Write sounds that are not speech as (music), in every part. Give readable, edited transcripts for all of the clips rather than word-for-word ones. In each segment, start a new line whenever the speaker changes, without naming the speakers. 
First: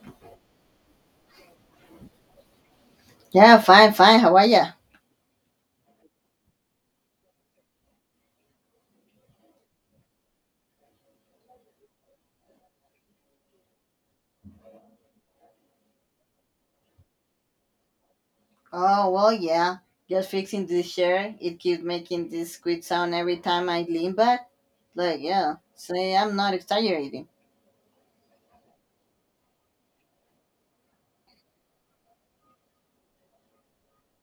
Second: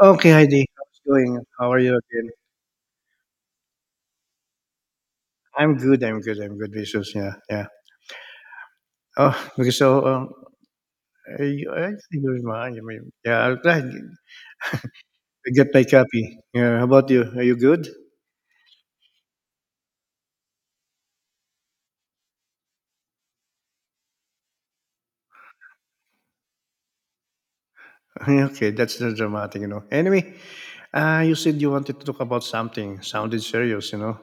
Okay, Heidi, how's it going? How are you again?
Yeah, fine, fine. How are ya?
I'm good. I'm good. I'm good. Jesus, yeah, yeah. Oh, okay. I think you're mine. I mean, yeah, I'm glad I get my copy. Yeah. How about you? Are you good?
Oh, well, yeah. Just fixing this chair. It keeps making this squeak sound every time I lean back. Like, yeah. Say, I'm not exaggerating.
(laughs) Okay, that's not dramatic, Anyway, you said you wanted to talk about something. Sounded serious,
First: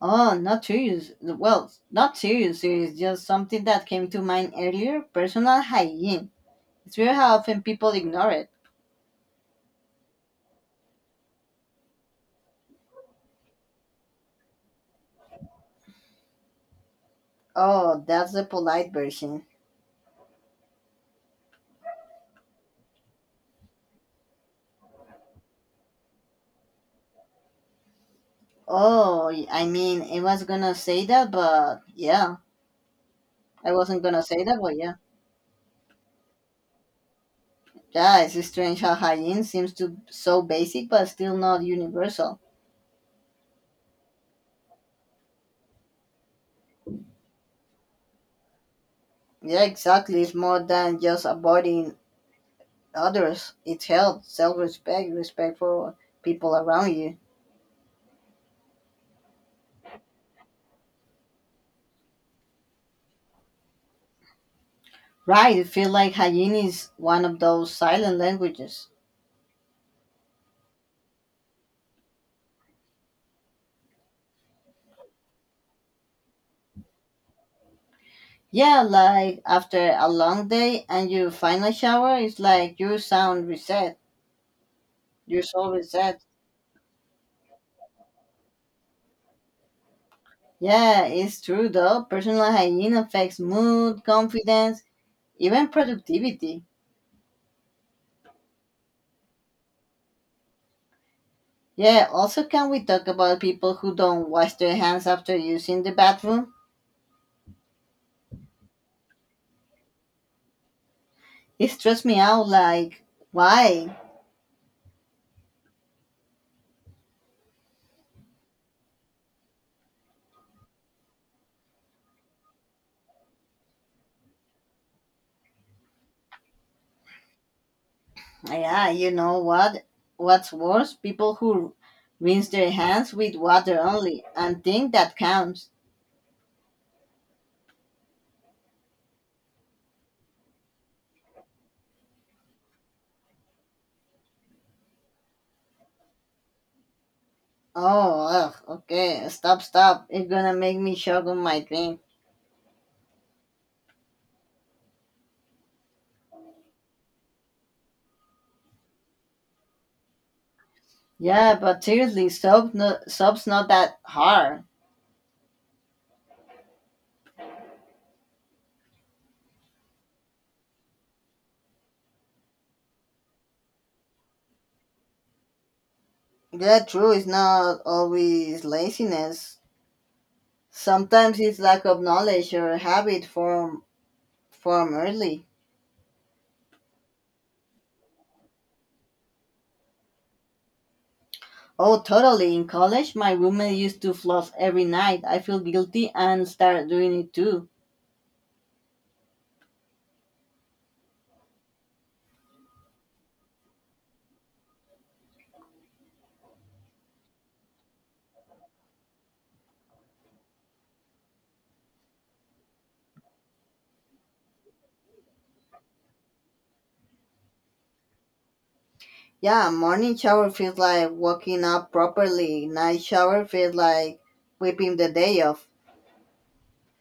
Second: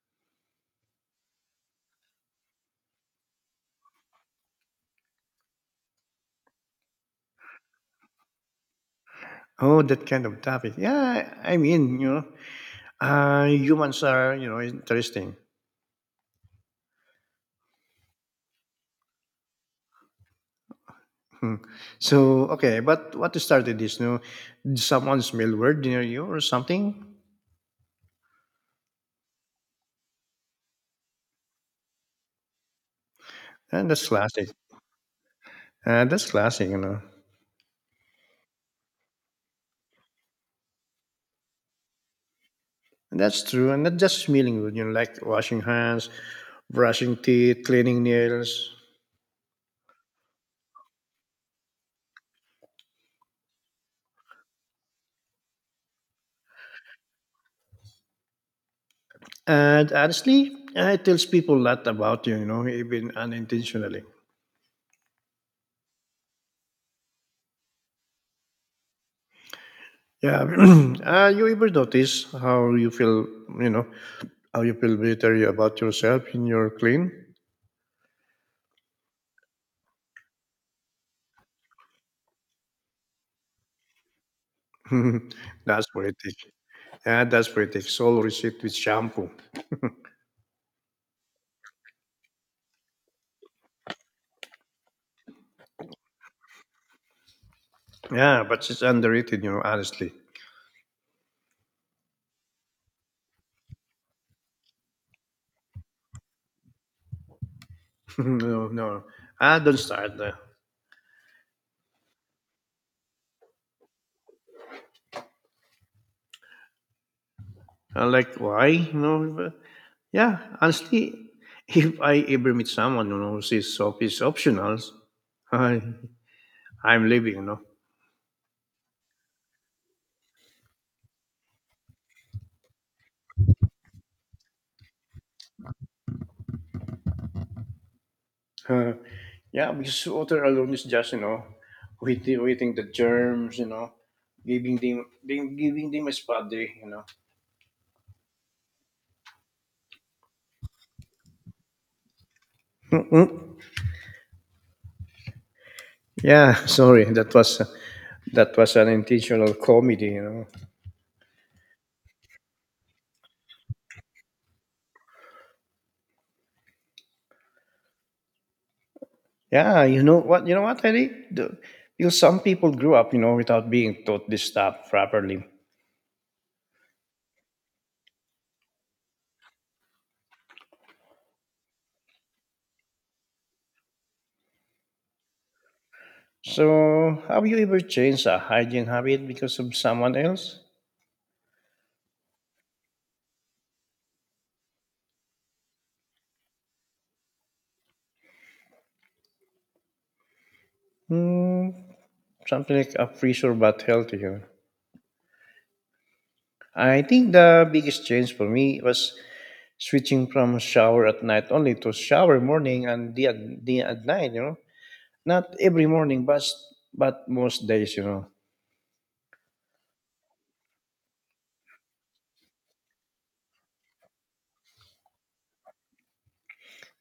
Oh, not serious. Well, not serious. It's just something that came to mind earlier. Personal hygiene. It's weird how often people ignore it.
Oh, that kind of topic. Yeah, I mean, humans are, interesting.
Oh, that's the polite version.
Hmm. So okay, but what started this? No, did someone smell weird near you or something?
Oh, I mean, I was gonna say that, but yeah. I
And
wasn't
that's
gonna say
classic.
that, but yeah.
That's classic,
Yeah, it's strange how hygiene seems to so basic but still not universal.
And that's true, and not just smelling good, like washing hands, brushing teeth, cleaning nails.
Yeah, exactly. It's more than just avoiding others. It's health, self-respect, respect for people around you.
And honestly, it tells people a lot about you, even unintentionally.
Right. It feels like hygiene is one of those silent languages.
Yeah, (clears throat) you ever notice how you feel, you know, how you feel better about yourself when you're clean?
Yeah, like after a long day and you finally shower, it's like your sound reset,
(laughs)
your soul
That's
reset.
poetic. Yeah, that's pretty. It's all received with shampoo.
Yeah, it's true though. Personal hygiene affects mood, confidence, even productivity.
Yeah, but it's underrated, honestly.
Yeah, also, can we talk about people who don't wash their hands after using the bathroom?
(laughs) No, no. I don't start there.
It stressed me out, like, why?
I am like, why? Yeah, honestly, (laughs) if I ever meet someone, who says soap is optional, (laughs) I, I'm leaving, (laughs)
Yeah, you know what? What's worse? People who rinse their hands with water only and think that counts.
Uh, yeah, because water alone is just, waiting the germs, giving them a spot day,
Oh, ugh, okay, stop, stop. It's gonna make me choke on my drink.
(laughs) Mm-mm. Yeah, sorry, that was an intentional comedy,
Yeah, but seriously, soap no, soap's not that hard.
Yeah, you know what? You know what, Eddie? Because some people grew up, without being taught this stuff properly.
Yeah, true, it's not always laziness. Sometimes it's lack of knowledge or habit form from early.
So, have you ever changed a hygiene habit because of someone else?
Oh, totally. In college, my roommate used to floss every night. I feel guilty and start doing it too.
Hmm, something like a freezer but healthier. I think the biggest change for me was switching from shower at night only to shower morning and day at night, Not every morning, but most days,
Yeah, morning shower feels like waking up properly. Night shower feels like whipping the day off.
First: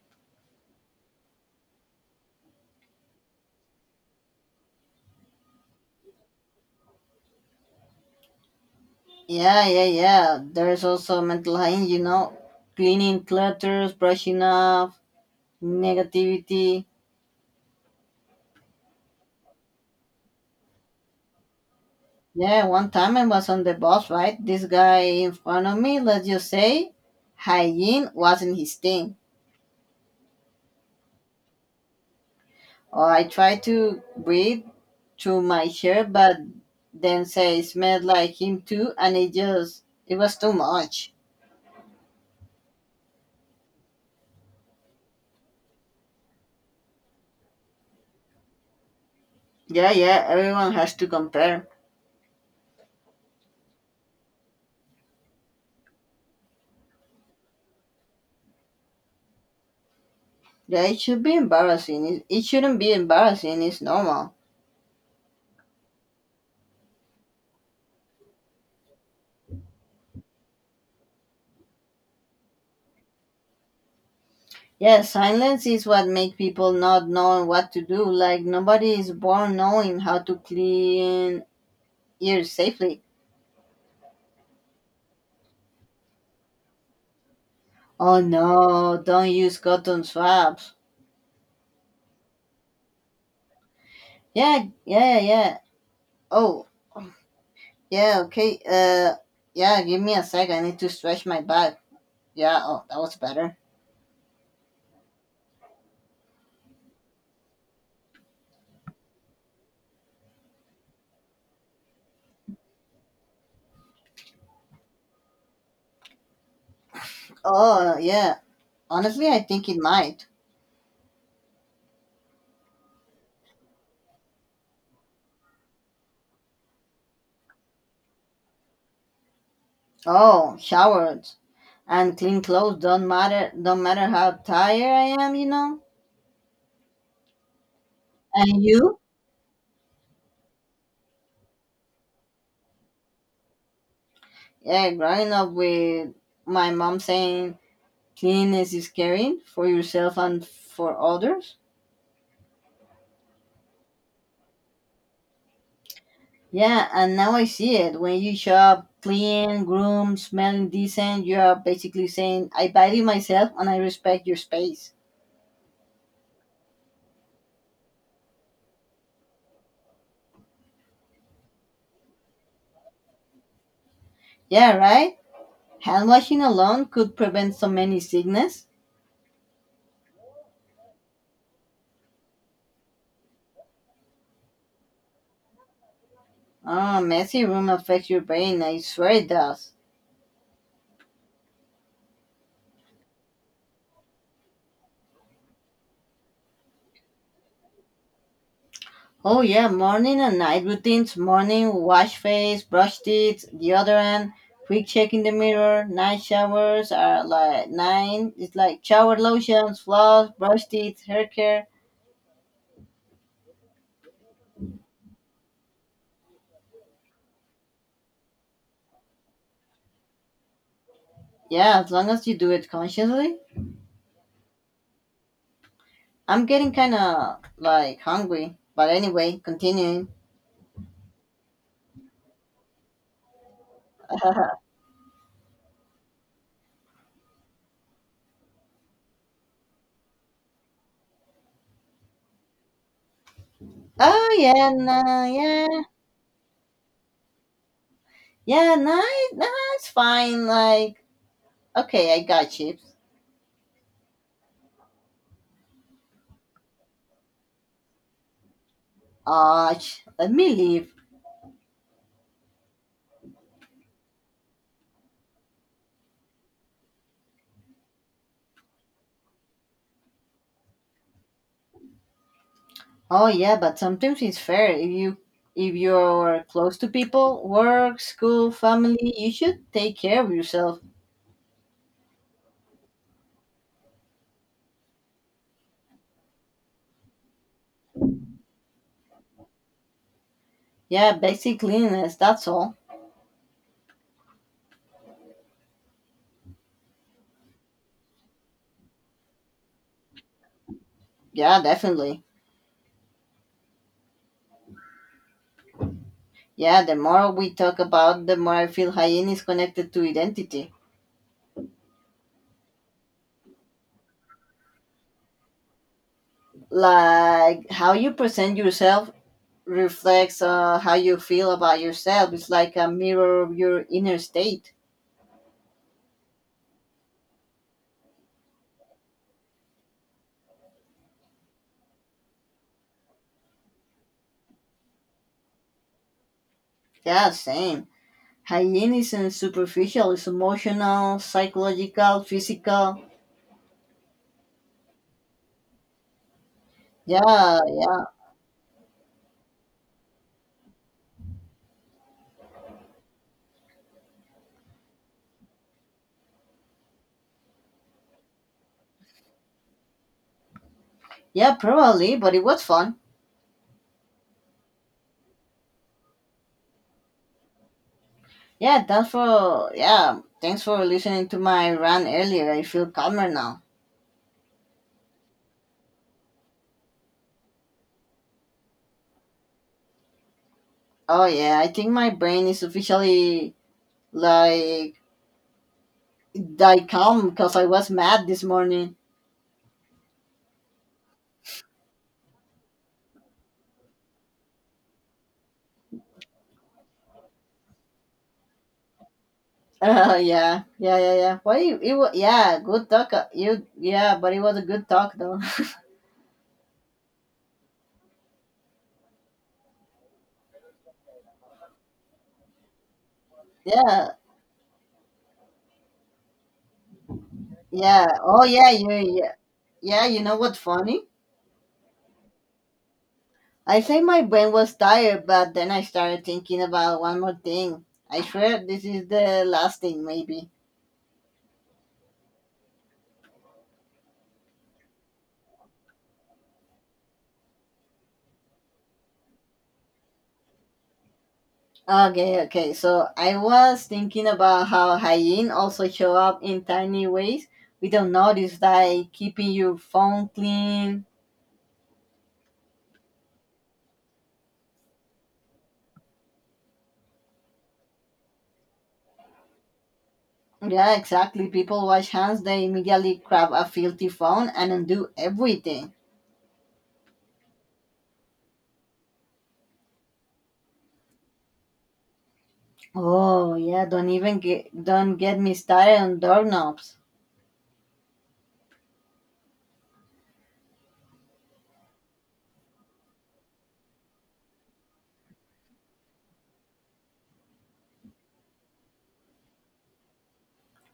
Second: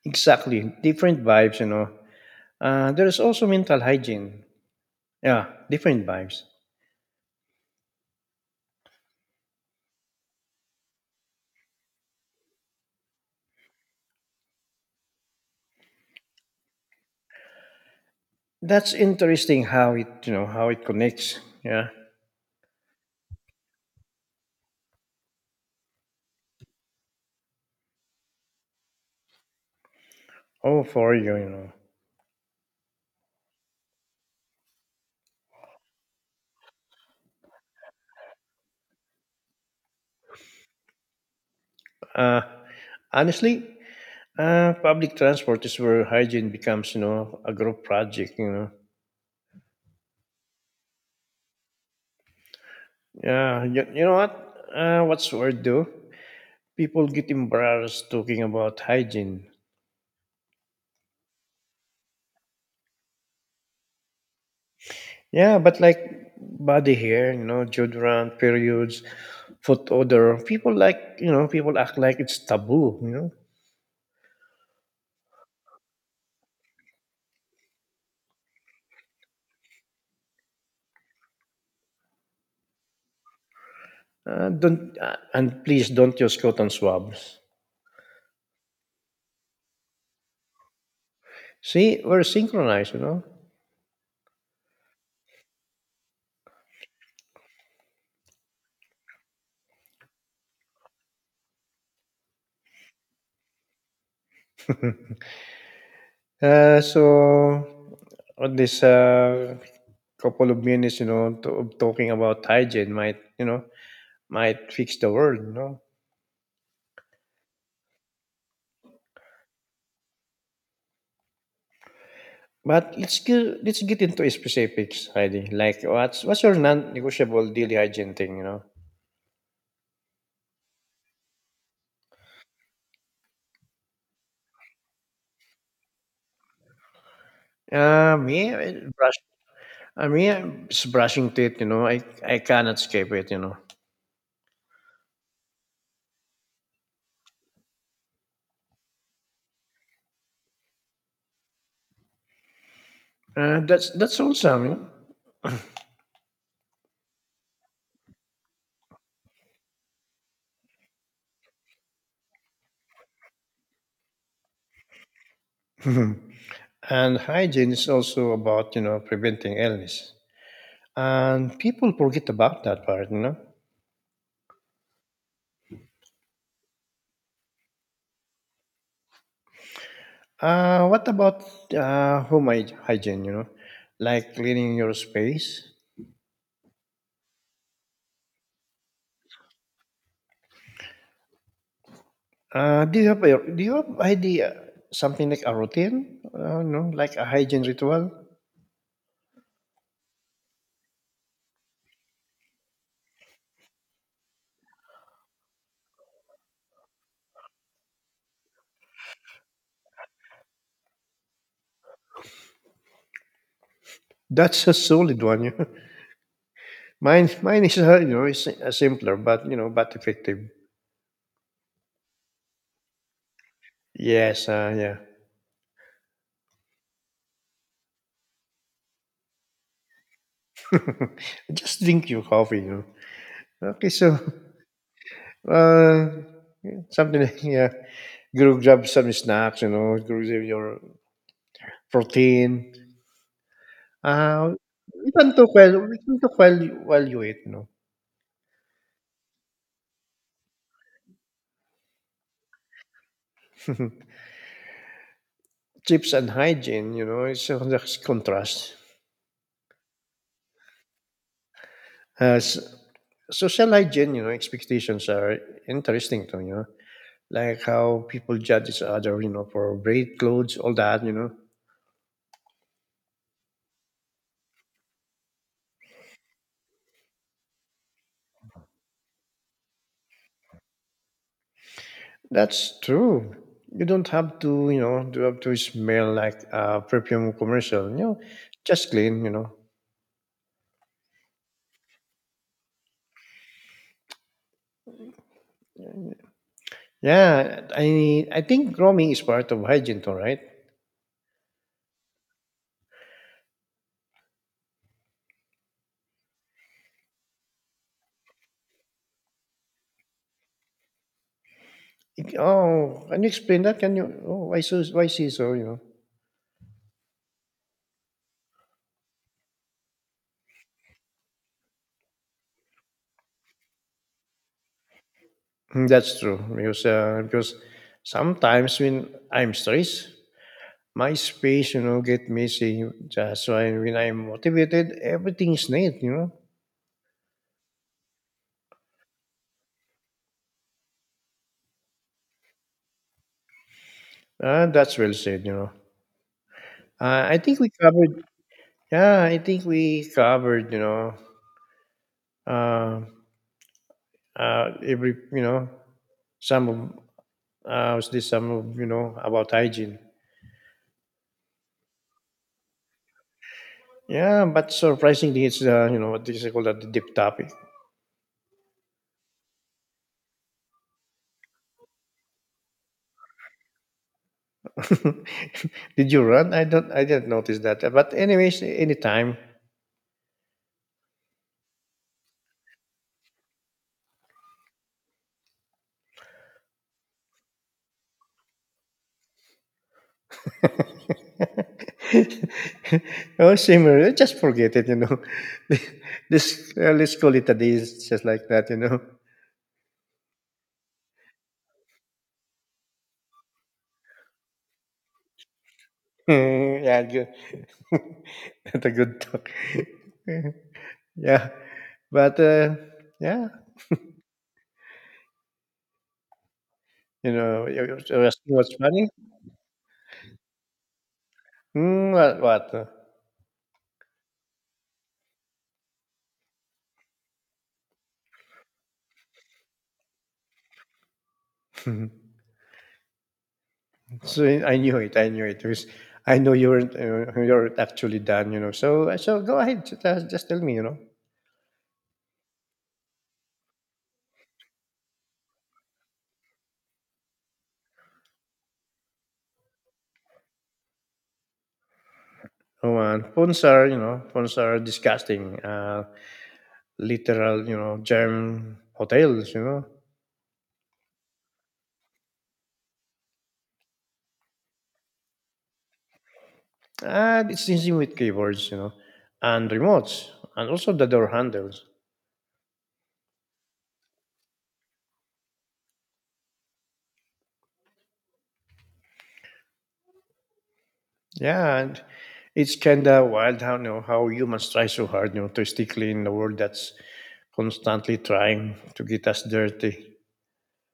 Exactly. Different vibes, There is also mental hygiene. Yeah, different vibes.
Yeah, yeah, yeah. There's also mental hygiene, cleaning clutters, brushing off negativity.
That's interesting how it you know how it connects. Yeah.
Yeah, one time I was on the bus, right? This guy in front of me, let's just say, hygiene wasn't his thing.
Oh, for you, you know.
Oh, I try to breathe through my hair, but then say smelled like him too, and it was too much.
Uh, honestly, public transport is where hygiene becomes a group project.
Yeah, yeah, everyone has to compare.
Yeah. You know what? What's word though? People get embarrassed talking about hygiene.
Yeah, it should be embarrassing. It shouldn't be embarrassing. It's normal.
Yeah, but like body hair, deodorant, periods, foot odor. People people act like it's taboo.
Yeah, silence is what makes people not know what to do. Like nobody is born knowing how to clean ears safely.
Don't and please don't use cotton swabs.
Oh no, don't use cotton swabs.
See, we're synchronized,
Yeah, yeah, yeah. Oh, yeah, okay. Yeah, give me a sec. I need to stretch my back. Yeah, oh, that was better.
So on this Couple of minutes, of talking about hygiene might, might fix the world,
Oh, yeah. Honestly, I think it might.
But let's get into specifics, Heidi. Like, what's your non-negotiable daily hygiene thing,
Oh, showers and clean clothes don't matter how tired I am, you know? And you?
Brush. I mean, I'm just brushing teeth. I cannot escape it.
Yeah, growing up with my mom saying cleanliness is caring for yourself and for others.
That's all, Sam. You
Yeah, and now I see it. When you show up clean, groomed, smelling decent, you're basically saying, I value myself and I respect your space.
know? (laughs) And hygiene is also about, preventing illness. And people forget about that part,
Yeah, right? Hand washing alone could prevent so many sickness.
What about hygiene, like cleaning your space?
Oh, messy room affects your brain, I swear it does.
Do you have idea something like a routine, like a hygiene ritual?
Oh, yeah, morning and night routines. Morning, wash face, brush teeth, deodorant, quick check in the mirror. Night showers are like nine. It's like shower lotions, floss, brush teeth, hair care.
That's a solid one. You know? (laughs) Mine is is a simpler but but effective.
Yeah, as long as you do it consciously.
Yes, yeah.
I'm getting kind of like hungry. But anyway, continuing.
(laughs) Just drink your coffee, Okay, so
(laughs)
(laughs) uh, something like, yeah. Go grab some snacks, go grab your protein.
Oh
Uh,
yeah, nah, yeah,
you can talk while you eat,
yeah, nice, nah, it's fine. Like, okay, I got chips.
(laughs) Tips and hygiene, you know, it's a there's contrast.
Ah, let me leave.
As social hygiene, expectations are interesting to me, like how people judge each other, for braid clothes, all that,
Oh yeah, but sometimes it's fair, if you if you're close to people, work, school, family, you should take care of yourself.
That's true. You don't have to, do have to smell like a perfume commercial, just clean,
Yeah, basic cleanliness. That's all.
Yeah, I think grooming is part of hygiene, too, right?
Yeah, definitely. Yeah, the more we talk about, the more I feel hygiene is connected to identity.
It- Oh, can you explain that? Can you? Oh, why so? Why see so?
Like how you present yourself reflects how you feel about yourself. It's like a mirror of your inner state.
Mm, that's true because sometimes when I'm stressed, my space, get messy. That's why when I'm motivated, everything is neat.
Yeah, same. Hygiene isn't superficial, it's emotional, psychological, physical.
That's well said. I think
Yeah,
we
yeah.
covered. Yeah, I think we covered. You know, uh, every you know some of was this some of you know about hygiene.
Yeah, probably, but it was fun.
Yeah, but surprisingly, it's you know what is it called that? The deep topic.
Yeah, that's for. Yeah, thanks for listening to my rant earlier. I feel calmer now.
(laughs) Did you run? I didn't notice that. But anyways, anytime.
Oh, yeah, I think my brain is officially, like, I come because I was mad this morning. (laughs)
(laughs) Oh, simmer, just forget it. (laughs) This Let's call it a day. It's just like that. You know.
Yeah, yeah, yeah, yeah. Why you? It was, yeah, good talk. You yeah, but it was a good talk though.
(laughs) Yeah, good. (laughs) That's a good talk. (laughs) Yeah, but yeah,
(laughs) yeah, yeah.
you're
Oh
asking
yeah,
what's
you
funny.
yeah, yeah. You know what's funny?
Mm, what?
I say my brain was tired, but then I started thinking about one more thing. I swear this is the last thing, maybe.
What? (laughs) So I knew it. I knew it. Because I know you weren't actually done. You know. So go ahead. Just tell me. You know.
Okay, okay. So I was thinking about how hygiene also show up in tiny ways. We don't notice, like keeping your phone clean.
Oh, and phones are phones are disgusting. Literal germ hotels. You know.
Yeah, exactly. People wash hands, they immediately grab a filthy phone and undo everything.
And it's easy with keyboards. And remotes, and also the door handles.
Oh yeah, don't get me started on doorknobs.
Yeah, and it's kind of wild how you know how humans try so hard to stay clean in a world that's constantly trying to get us dirty.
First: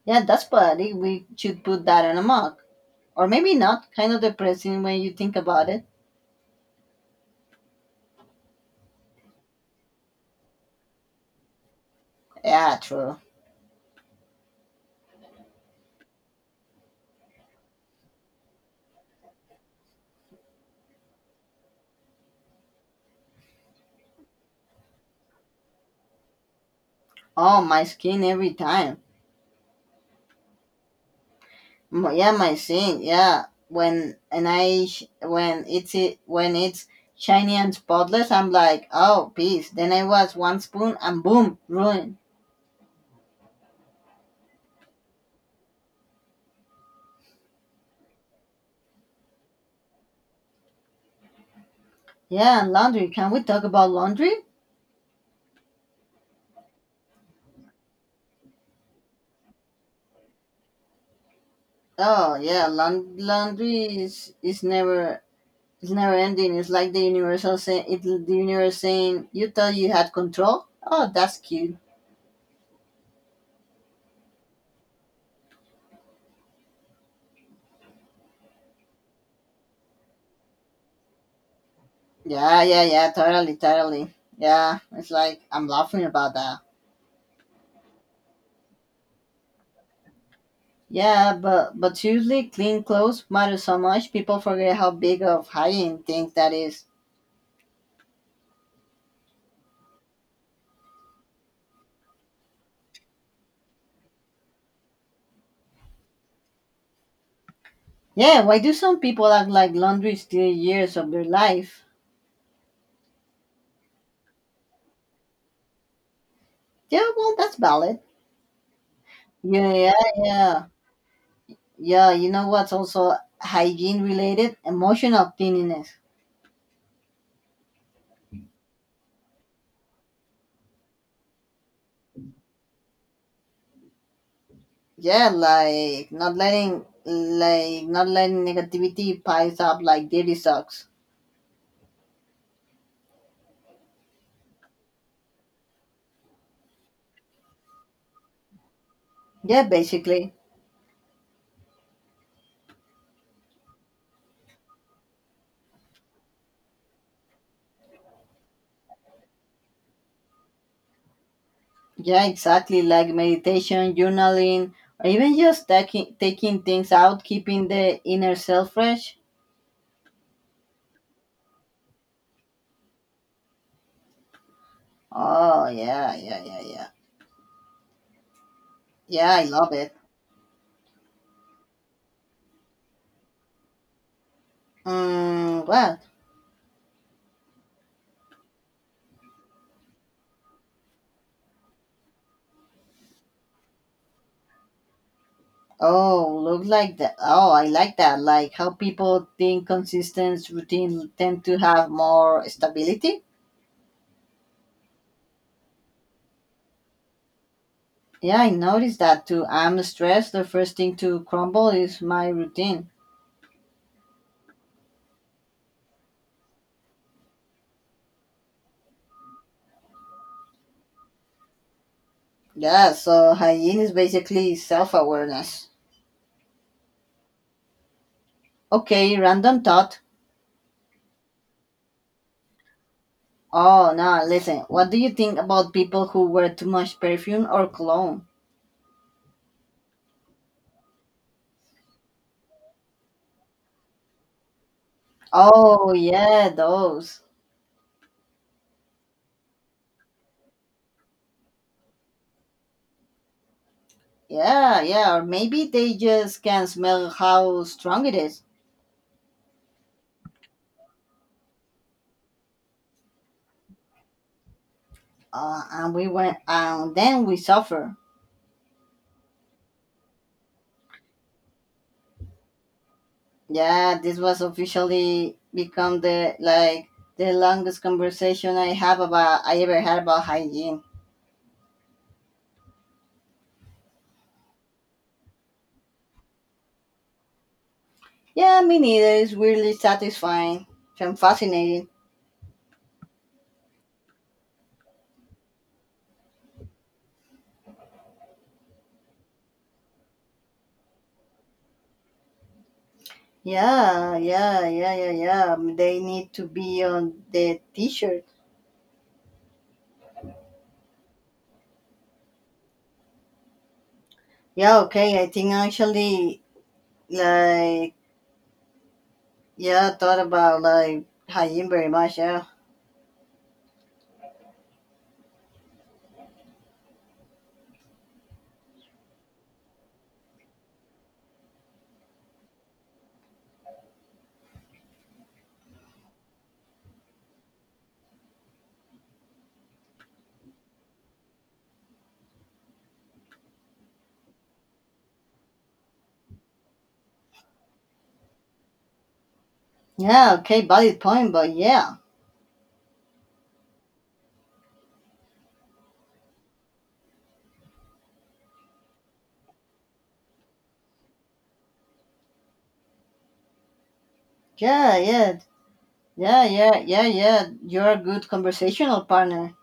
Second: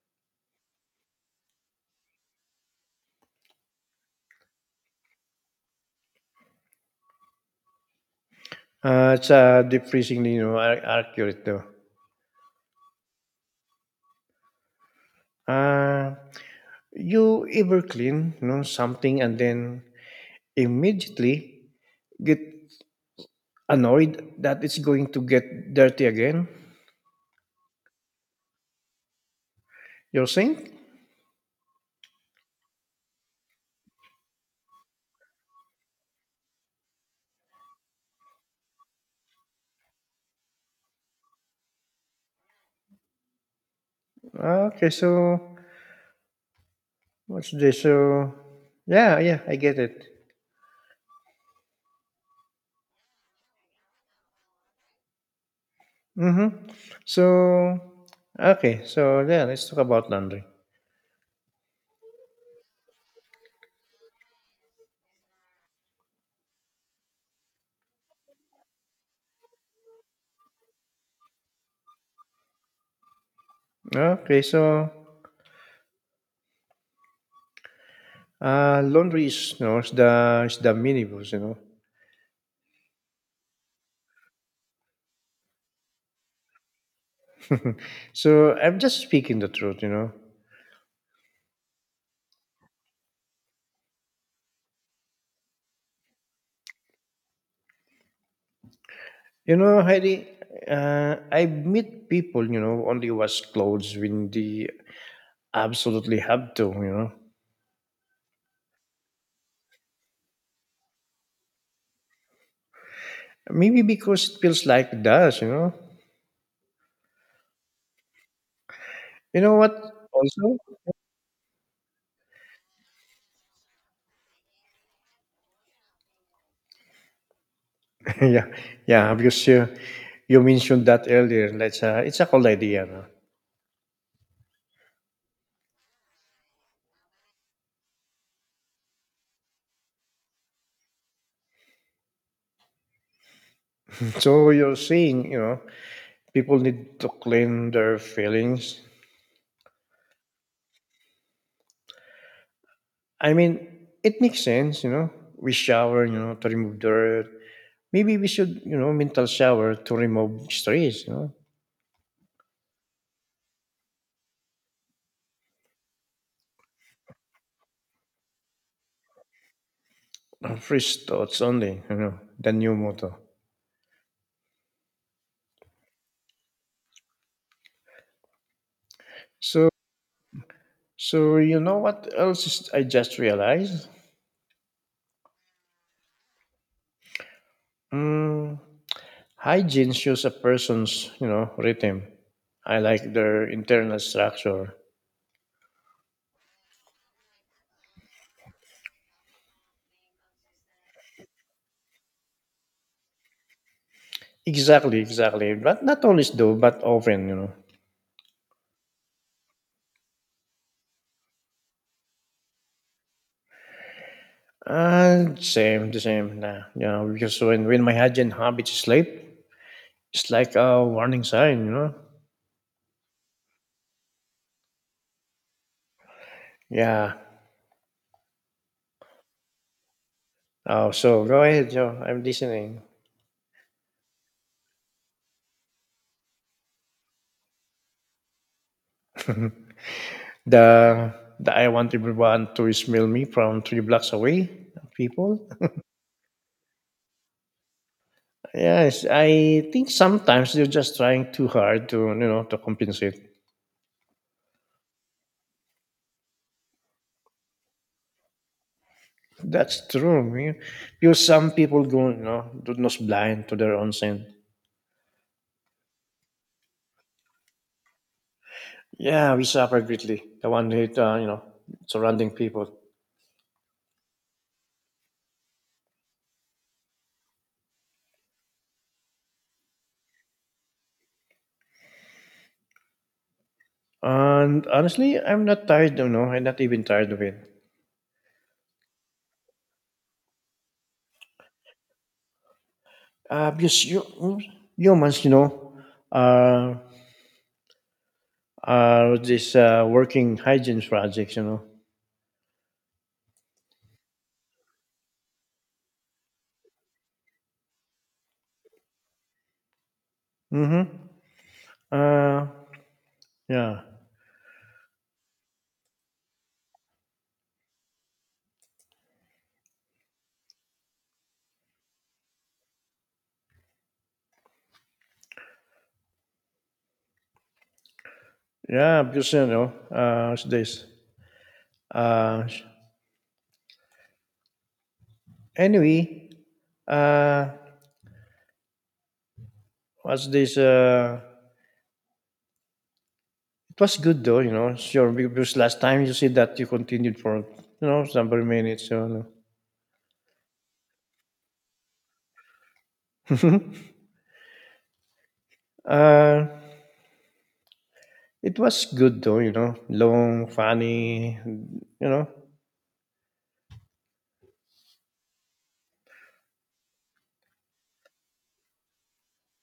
Yeah, that's party. We should put that on a mug. Or maybe not, kind of depressing when you think about it.
Ah, sa deep freezing din 'no, ac accurate though.
Yeah, true.
Ah, you ever clean, something and then immediately get annoyed that it's going to get dirty again?
Oh my skin every time.
Your sink?
Yeah, my thing. Yeah, when and I sh- when it's it when it's shiny and spotless, I'm like, oh, peace, then I was one spoon and boom ruined.
Ah, okay, so what's this? So yeah, yeah, I get it.
Yeah, and laundry, can we talk about laundry?
Mhm. So, okay, so yeah, let's talk about laundry.
Oh yeah, laundry is never, it's never ending it's like the universe saying, you thought you had control, oh, that's cute.
Okay, so, laundry is, is the minibus,
Yeah, yeah, yeah, totally. Yeah, it's like I'm laughing about that.
So I'm just speaking the truth,
Yeah, but seriously, clean clothes matter so much. People forget how big of hygiene thing that is.
You know, Heidi, I meet people, only wash clothes when they absolutely have to,
Yeah, why do some people act like laundry steals years of their life?
Maybe because it feels like it does,
Yeah, well, that's valid.
You know what?
Yeah, yeah,
Also,
yeah, yeah. You know what's also hygiene related? Emotional cleanliness.
(laughs) yeah, yeah, because you mentioned that earlier. It's a cool idea. No?
Yeah, not letting negativity piles up like dirty socks.
So you're saying, people need to clean their feelings.
Yeah, basically.
I mean, it makes sense, We shower, to remove dirt. Maybe we should, mental shower to remove stress,
Yeah, exactly. Like meditation, journaling, or even just taking things out, keeping the inner self fresh.
fresh thoughts only, the new motto.
Oh yeah, yeah, yeah, yeah. Yeah, I
So,
love it.
so you know what else is, I just realized?
Mm, what?
Mm, hygiene shows a person's, rhythm. I like their internal structure.
Oh, look like that. Oh, I like that. Like how people think consistent routine tend to have more stability.
Exactly, exactly. But not always though, but often,
Yeah, I noticed that too. I'm stressed. The first thing to crumble is my routine.
And same, the same. Nah, when my hygiene habit is late, it's like a warning sign,
Yeah, so hygiene is basically self awareness.
Yeah.
Okay, random thought.
Oh, so go ahead, Joe. I'm listening.
Oh no, listen. What do you think about people who wear too much perfume or cologne?
The, the I want everyone to smell me from three blocks away people.
Oh yeah, those.
Yes, I think sometimes they're just trying too hard to to compensate.
Yeah, yeah, or maybe they just can't smell how strong it is.
That's true, man. Because some people go do not blind to their own sin.
And we went, and then we suffer.
Yeah, we suffer greatly. The one hate surrounding people.
Yeah, this was officially become the longest conversation I ever had about hygiene.
And honestly, I'm not tired. You know, I'm not even tired of it.
Yeah, me neither. It's weirdly satisfying and fascinating.
Because you humans, are are this working hygiene projects,
Yeah, yeah, yeah, yeah, yeah. They need to be on the t-shirt.
Mm-hmm. Uh, yeah,
Yeah, okay. I think actually, like, yeah, thought about like hygiene very much. Yeah,
yeah, because you know, what's this? Uh, sh- anyway, uh, what's this? It was good though, Sure, because last time you said that you continued for several minutes, so no.
yeah, okay. Valid point, but yeah,
(laughs) uh, it was good though, long, funny,
yeah, yeah, yeah, yeah, yeah, yeah. You're a good conversational partner.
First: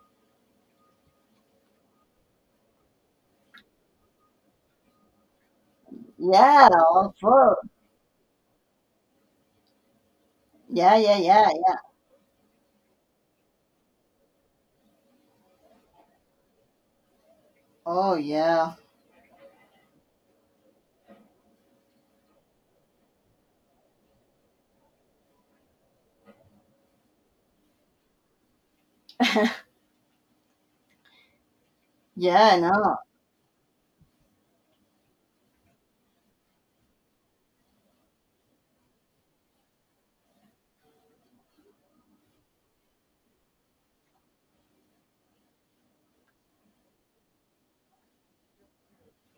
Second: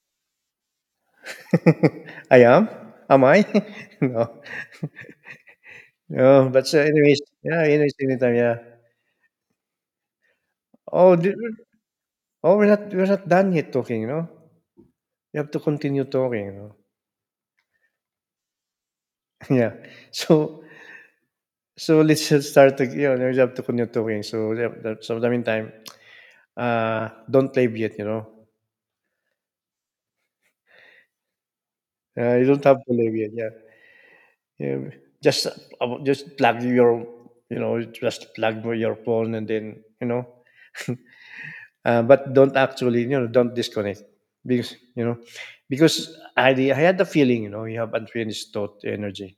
(laughs) I am. Am I? (laughs) No. No, but
Yeah,
so
of
anyways,
course.
yeah, anyways, anytime, yeah.
Yeah,
Oh,
yeah,
d
yeah, yeah.
oh, we're not done yet talking, you know? You have to continue talking, you know?
Oh, yeah.
(laughs) Yeah. So so let's just start ag you know, you have to continue talking. So, yeah, that so the meantime, don't leave yet, you know?
(laughs)
You
Yeah,
don't have to
no.
leave yet, yeah. Yeah, just about just plug your you know, just plug your phone and then, you know? (laughs) But don't actually, don't disconnect because, because I had the feeling, you have unfinished thought energy,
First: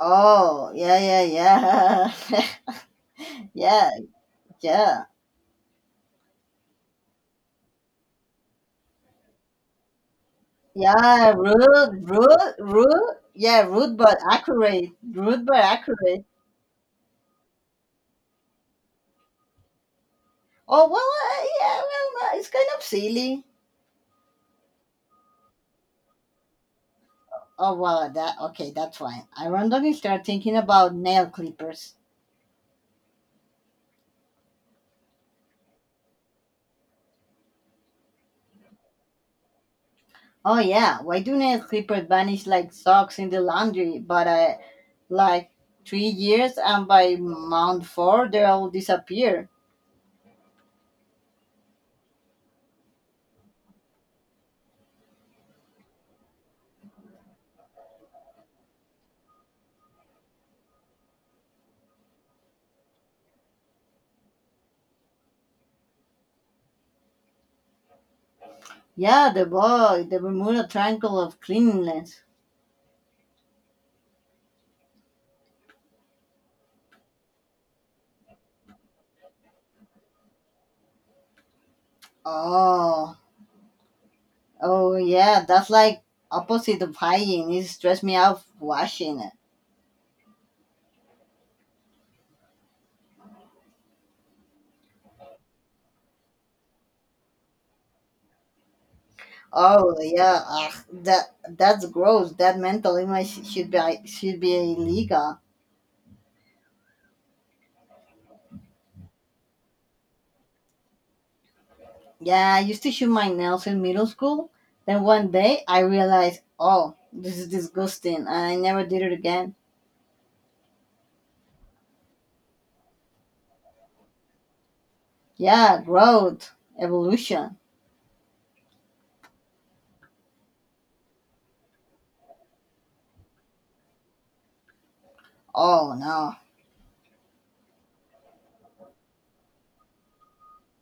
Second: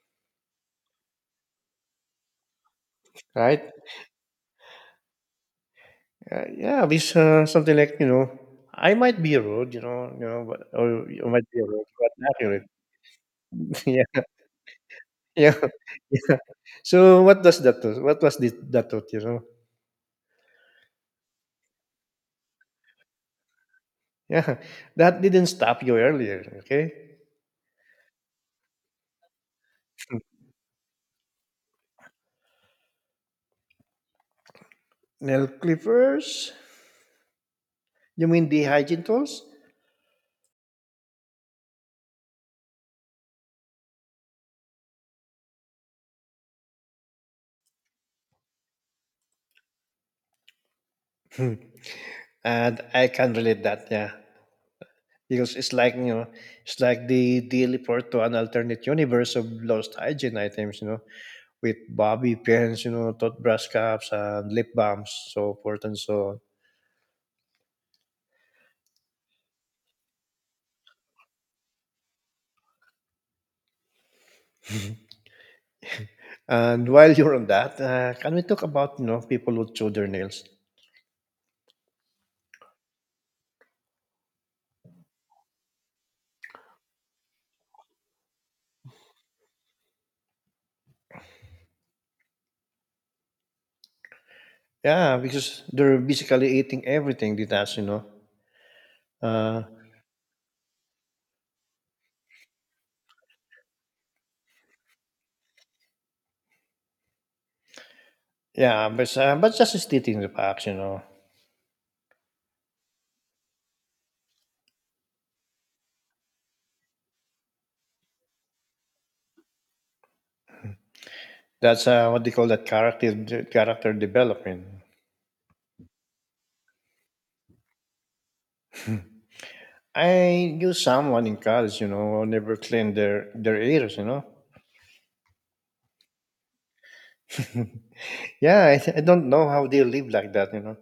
Oh, yeah, yeah, yeah. (laughs)
right?
yeah, yeah.
Yeah, at least something like I might be a road, or you
Yeah,
might be a road,
rude,
but
rude,
accurate.
rude. Yeah,
(laughs)
rude
yeah,
but accurate. Rude
yeah,
but
(laughs)
accurate.
yeah. So what does that What was this, that do?
Oh well, yeah, well, it's kind of silly.
Yeah, that didn't stop you earlier, okay?
Oh well, that okay, that's why I randomly start thinking about nail clippers.
Nail clippers? You mean the hygiene tools?
Oh yeah, why do nail clippers vanish like socks in the laundry? But like 3 years, and by month four, they all disappear.
Hmm. And I can relate that, yeah, because it's like it's like the daily port to an alternate universe of lost hygiene items, with Bobby pins, tote brush caps and lip balms, so forth and so on.
Yeah, the boy, the Bermuda Triangle of cleanliness.
And while you're on that, can we talk about, you know, people who chew their nails?
Oh. Oh yeah, that's like opposite of hygiene. It stress me out washing it.
Yeah, because they're basically eating everything they touch, you know. Uh,
Oh yeah, ugh, that's gross. That mental image should be illegal.
yeah, but just stating the facts, you know.
Yeah, I used to shoot my nails in middle school. Then one day I realized, oh, this is disgusting, and I never did it again.
That's what they call that character development.
Yeah, growth, evolution.
I knew someone in college, you know, who never cleaned their ears, you know.
Oh no.
Yeah, I don't know how they live like that, you know.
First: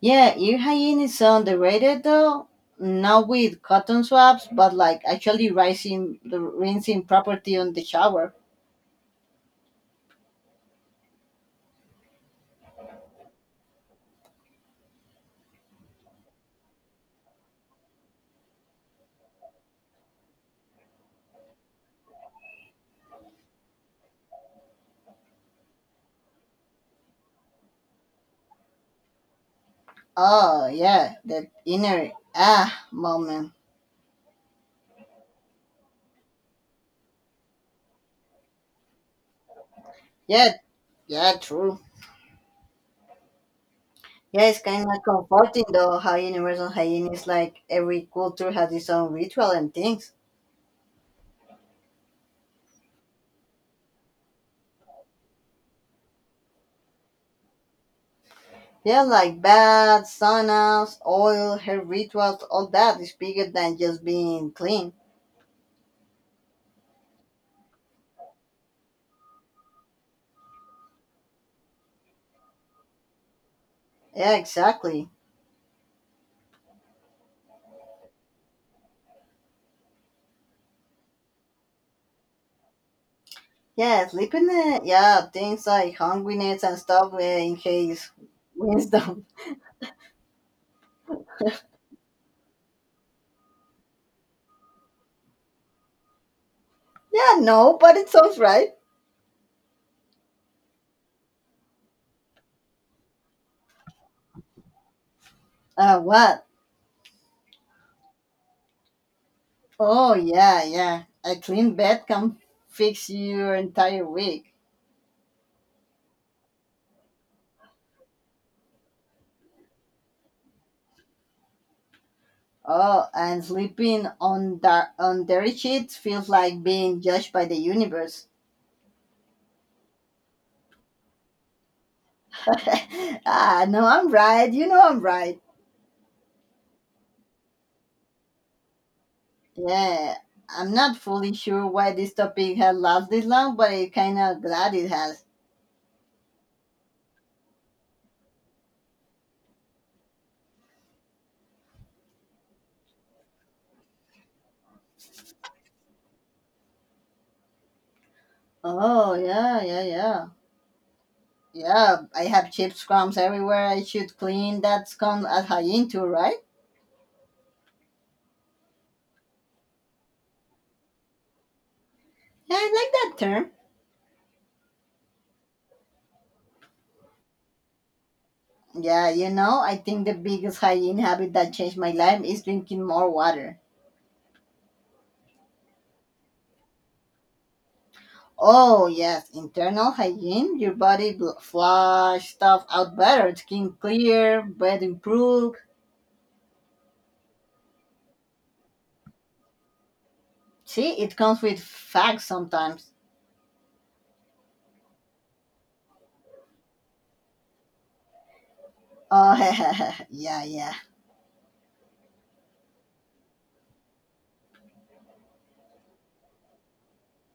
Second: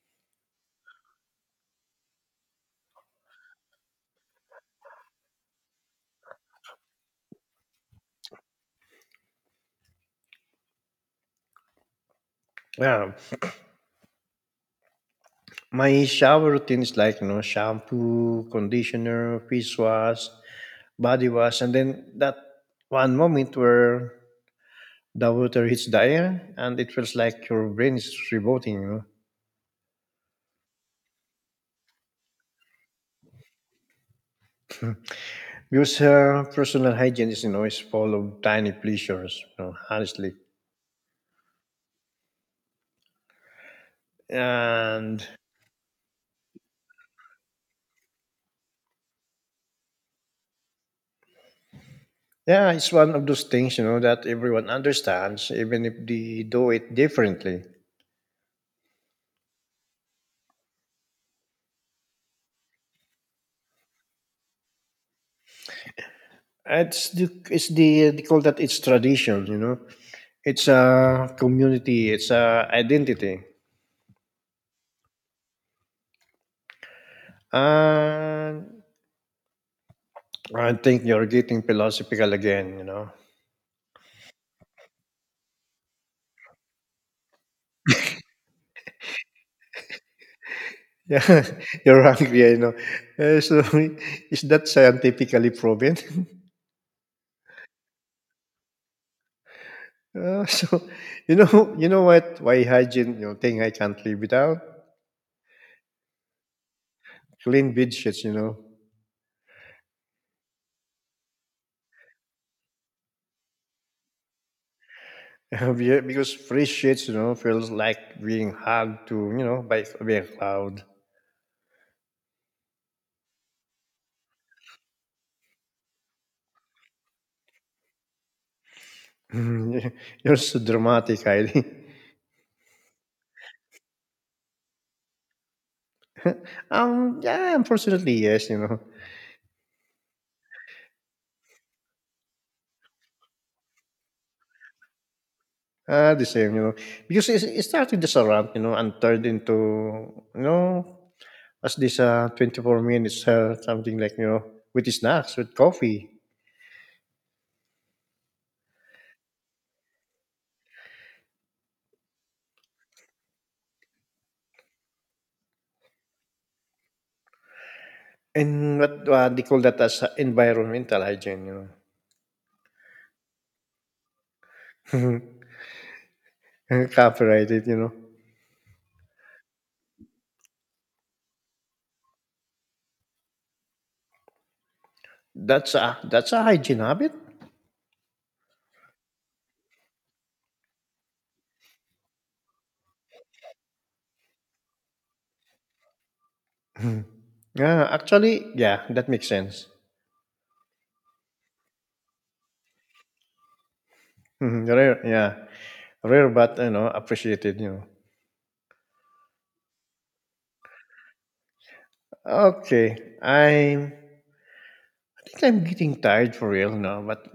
Yeah, ear hygiene is underrated though. Not with cotton swabs, but like actually rinsing property on the shower.
Yeah. My shower routine is like, you know, shampoo, conditioner, face wash, body wash, and then that one moment where the water hits the air and it feels like your brain is rebooting, you know.
Oh yeah, that inner ah moment.
Because personal hygiene is, you know, is full of tiny pleasures, you know, honestly.
Yeah, yeah, true. Yeah, it's kind of
And
comforting though how universal hygiene is, like every culture has its own ritual and things.
yeah, it's one of those things, you know, that everyone understands, even if they do it differently.
Yeah, like baths, saunas, oil, hair rituals, all that is bigger than just being clean.
They call that it's tradition, you know. It's a community, it's a identity.
Yeah, exactly.
And I think you're getting philosophical again, you know. (laughs)
Yes, sleeping. It. Yeah, things like hungriness and stuff in his wisdom. (laughs)
Yeah, you're hungry, I know. Uh, so (laughs) is that scientifically proven? (laughs)
Yeah, no, but it sounds right.
Uh, so you know what? Why hygiene? You know, thing I can't live without
What?
clean bed sheets. You know.
Oh, yeah, yeah. A clean bed can fix your entire week.
(laughs) Yeah, because fresh sheets, you know, feels like being hugged to, you know, by a cloud.
Oh, and sleeping on dirty sheets feels like being judged by the universe.
(laughs) You're so dramatic, Heidi.
(laughs) ah, no, I'm right. You know I'm right.
Yeah, unfortunately, yes, you know.
Yeah, I'm not fully sure why this topic has lasted this long, but I'm kind of glad it has.
The same, you know. Because it started as a rant, you know, and turned into, you know, as this 24 minutes, something like, you know, with snacks, with coffee.
Oh yeah, yeah, yeah, yeah. I have chips crumbs everywhere. I should clean. That's called as hygiene too, right?
And what they call that as environmental hygiene,
Yeah, I like that term.
you know. (laughs) Copyrighted, you know.
Yeah, you know, I think the biggest hygiene habit that changed my life is drinking more water.
That's a hygiene habit.
Oh yes, internal hygiene. Your body flush stuff out better. Skin clear, breath improve.
Yeah, actually, yeah, that makes sense.
See, it comes with facts sometimes.
Mhm. Rare, yeah. Rare, but, you know, appreciated, you know.
Oh (laughs) yeah, yeah.
Okay, I'm think I'm getting tired for real now, but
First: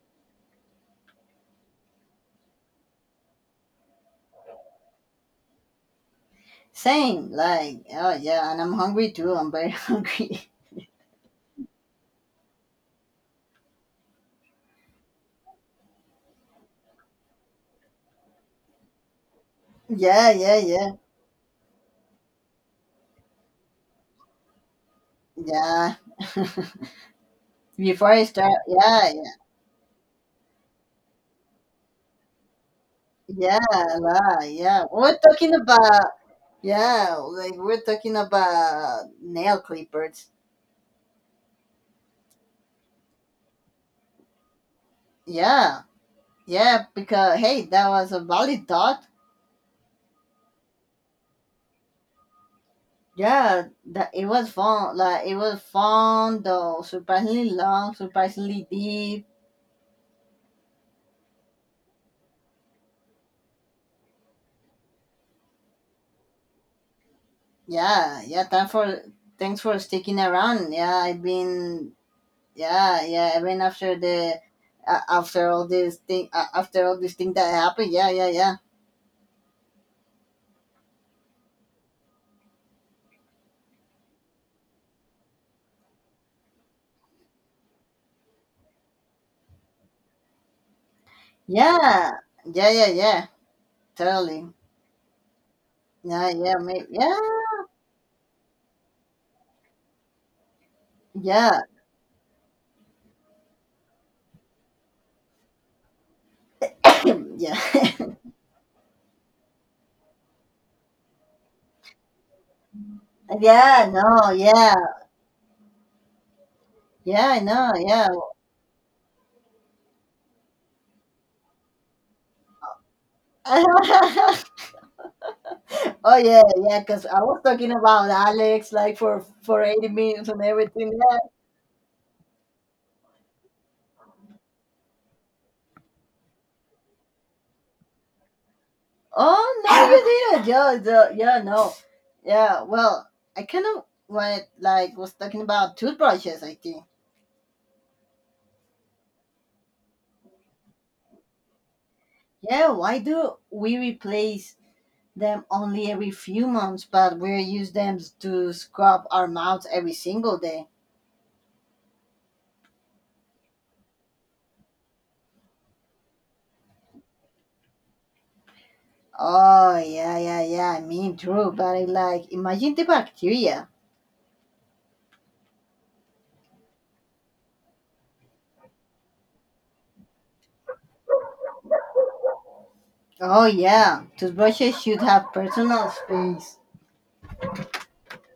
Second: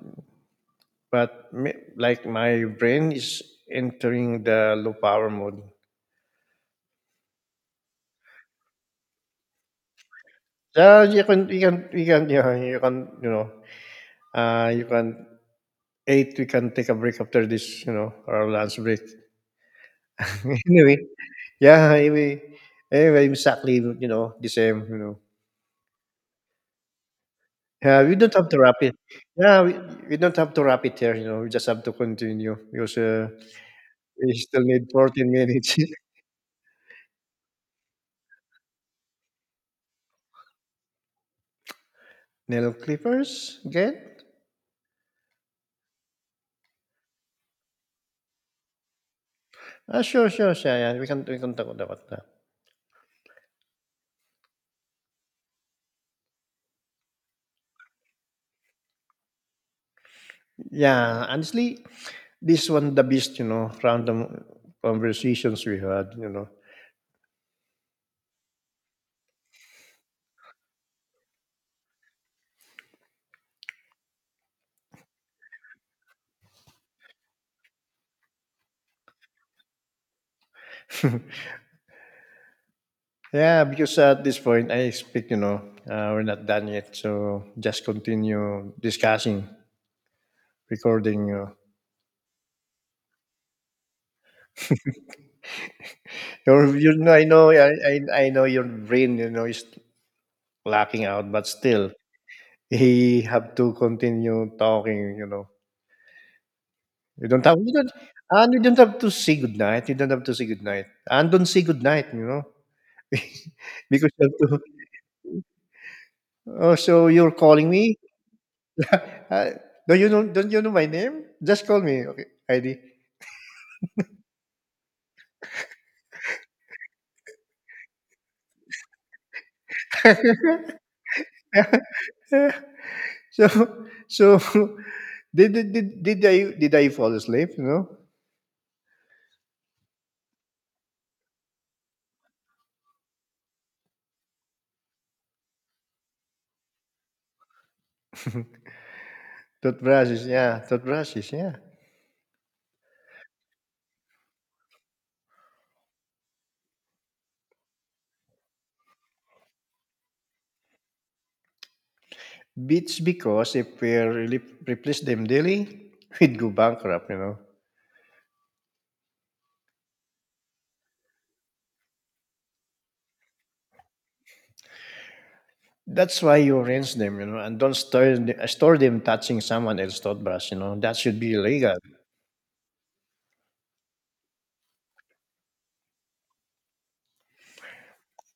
like my brain is entering the low power mode.
Same, like oh yeah, and I'm hungry too. I'm very (laughs) hungry.
Yeah, you can you can you can yeah you know you can eight we can take a break after this, you know, our lunch break.
Yeah, yeah,
(laughs)
yeah,
Anyway, yeah anyway anyway exactly, you know, the same, you know.
yeah.
Yeah,
Before
we
I
don't have to
start,
wrap it.
yeah, yeah,
Yeah, we, we don't have to wrap it here. You know, we just have to continue because
yeah,
we
la,
still need
yeah. We're
fourteen
talking
minutes. (laughs)
about, yeah, like we're talking about nail clippers.
Nail clippers, get.
Yeah, yeah, because hey, that was a valid thought.
Ah, sure, yeah, we can talk about that.
Yeah, that it was fun. Like it was fun though, surprisingly long, surprisingly deep.
Yeah, honestly, this one the best, you know, random conversations we had, you know.
Yeah, yeah. Time for Thanks for sticking around. Yeah, I've been, yeah, yeah. Even after the after all this thing, that happened, yeah, yeah, yeah,
Yeah, because at this point I expect, you know, we're not done yet, so just continue discussing, recording. You know,
yeah, yeah, yeah, yeah. Totally. Yeah, yeah,
your,
maybe,
you know,
yeah,
I know your brain, you know, is lacking out, but
yeah.
still, he have to continue talking, you know. You
(clears throat)
don't have
Yeah.
you don't you don't have to say goodnight. You don't have to say goodnight. And don't say goodnight, you know.
(laughs)
(laughs)
Yeah,
Because you
no,
have to,
yeah.
oh so
Yeah,
you're
I
calling
know,
me?
yeah.
Uh, do you know, don't you know my name? Just call me. Okay. ID.
(laughs) Oh, yeah. Yeah, because I was talking about Alex, like, for 80 minutes and everything, yeah.
Eh, So so (laughs) did I fall asleep, you know?
Oh no, you didn't. Yeah, yeah, (laughs) no, yeah. Well, I kind of when like was talking about toothbrushes, I think.
Toothbrushes, yeah, toothbrushes, yeah.
Yeah, why do we replace them only every few months, but we use them to scrub our mouths every single day?
It's because if we really replace them daily, (laughs) we'd go bankrupt, you know.
Oh yeah, yeah, yeah. I mean, true, but I like imagine the bacteria.
That's why you rinse them, you know, and don't store them touching someone else's toothbrush, you know. That should be illegal.
Oh yeah, toothbrushes should have personal space.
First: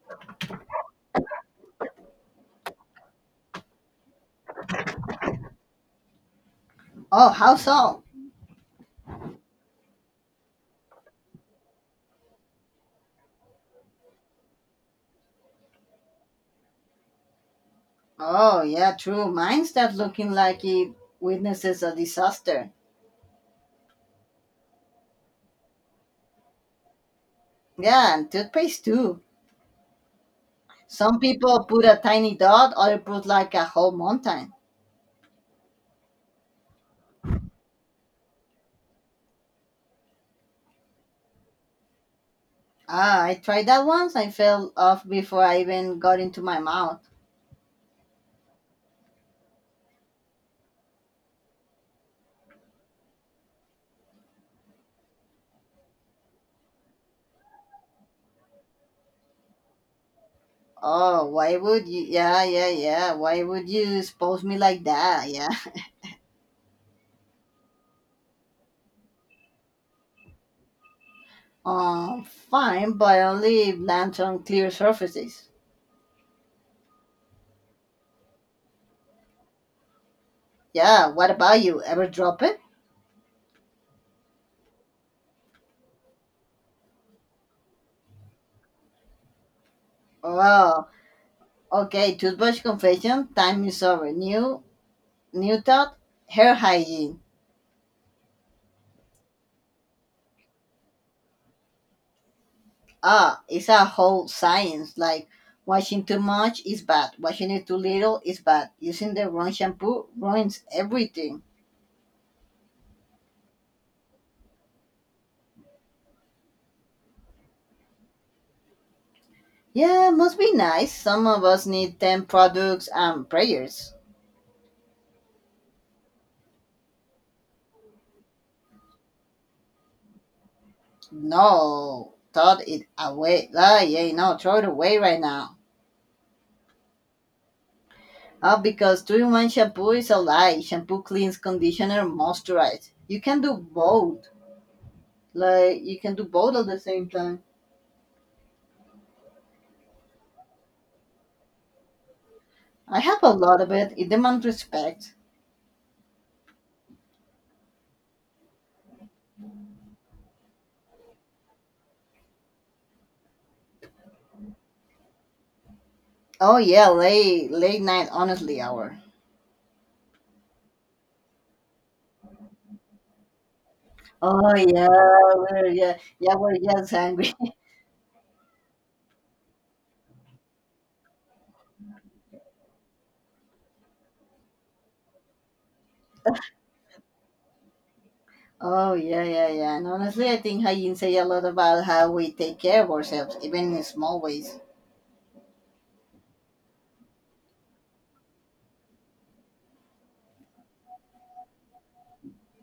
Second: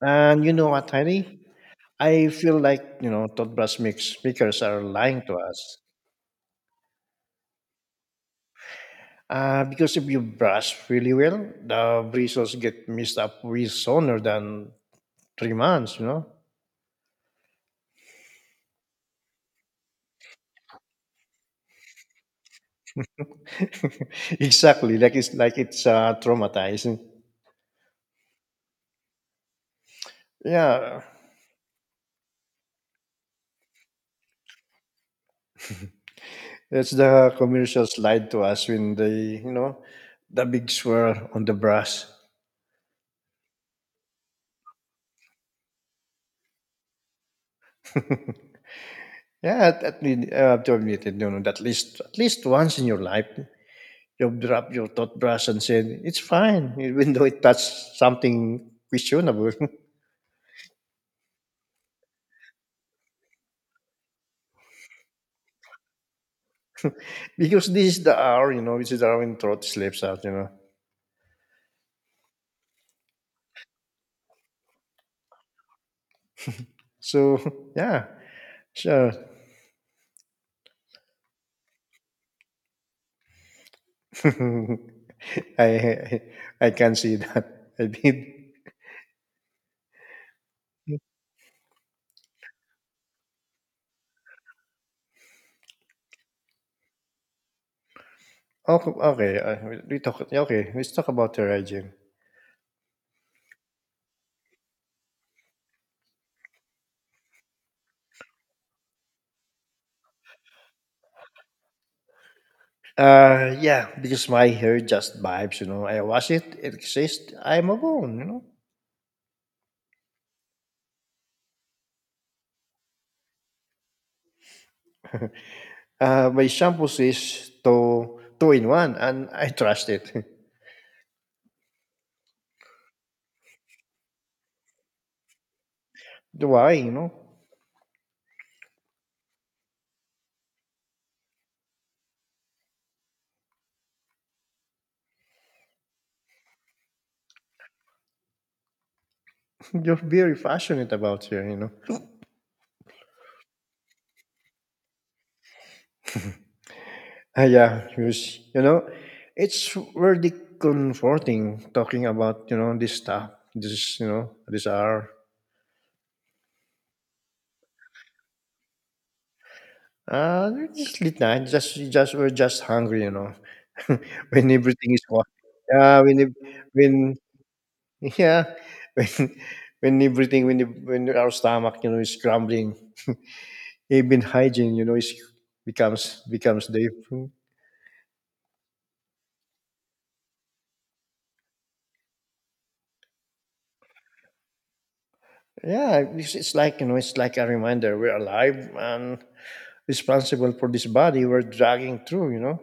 And you know what, Heidi? I feel like, you know, toothbrush mix makers are lying to us.
Oh, how so?
Because if you brush really well, the bristles get mixed up with sooner than 3 months, you know.
Oh, yeah, true. Mine starts looking like it witnesses a disaster.
(laughs) Exactly, like it's traumatizing.
Yeah, and toothpaste too.
Yeah,
Some people put a tiny dot, other put like a whole mountain.
that's the commercials lied to us when they, you know, the big swirl on the brush.
Ah, I tried that once. I fell off before I even got into my mouth.
Yeah, least- I have to admit it, you know, that at least once in your life, you've dropped your toothbrush and said it's fine, (laughs) even though it touched something questionable.
Oh, why would you? Yeah, yeah, yeah. Why would you expose me like that? Yeah. (laughs)
(laughs) Because this is the hour, you know, this is the hour when throat slips out, you know.
Um, Fine, but only if lands on clear surfaces.
So (laughs) yeah, sure.
Yeah, what about you? Ever drop it?
(laughs) I, I I can see that. (laughs) I did.
Oh, okay, toothbrush confession time is over. New thought, hair hygiene.
Okay, okay. We talk. Yeah, okay, let's talk about hair hygiene.
Ah, it's a whole science. Like washing too much is bad, washing it too little is bad, using the wrong shampoo ruins everything.
Yeah, because my hair just vibes, you know. I wash it, it exists. I'm a bone, you know.
Yeah, must be nice. Some of us need 10 products and prayers.
My shampoos is two, two in one, and I trust it. (laughs)
No, throw it away. Ah, yeah, no, throw it away right now.
Why, you know?
Ah, because 2 in one shampoo is a lie. Shampoo cleans, conditioner, moisturize. You can do both. Like, you can do both at the same time.
(laughs) You're very passionate about her, you know? (laughs)
I have a lot of it in demand respect.
Ah, yeah, because, you know, it's really comforting talking about, you know, this stuff, this, you know, this hour.
Oh yeah, late night honestly hour.
It's late night, we're just hungry, you know, (laughs) when
Oh yeah,
everything is quiet.
we're yeah
Yeah, when, ev-
yeah we're just
when,
hungry. (laughs)
yeah, (laughs) when, when everything, when our stomach, you know, is crumbling. Even hygiene, you know, is becomes the.
Oh, yeah, yeah, yeah. And honestly, I think hygiene say a lot about how we take care of ourselves, even in small ways.
Yeah, it's like, you know, it's like a reminder we're alive and responsible for this body we're dragging through, you know,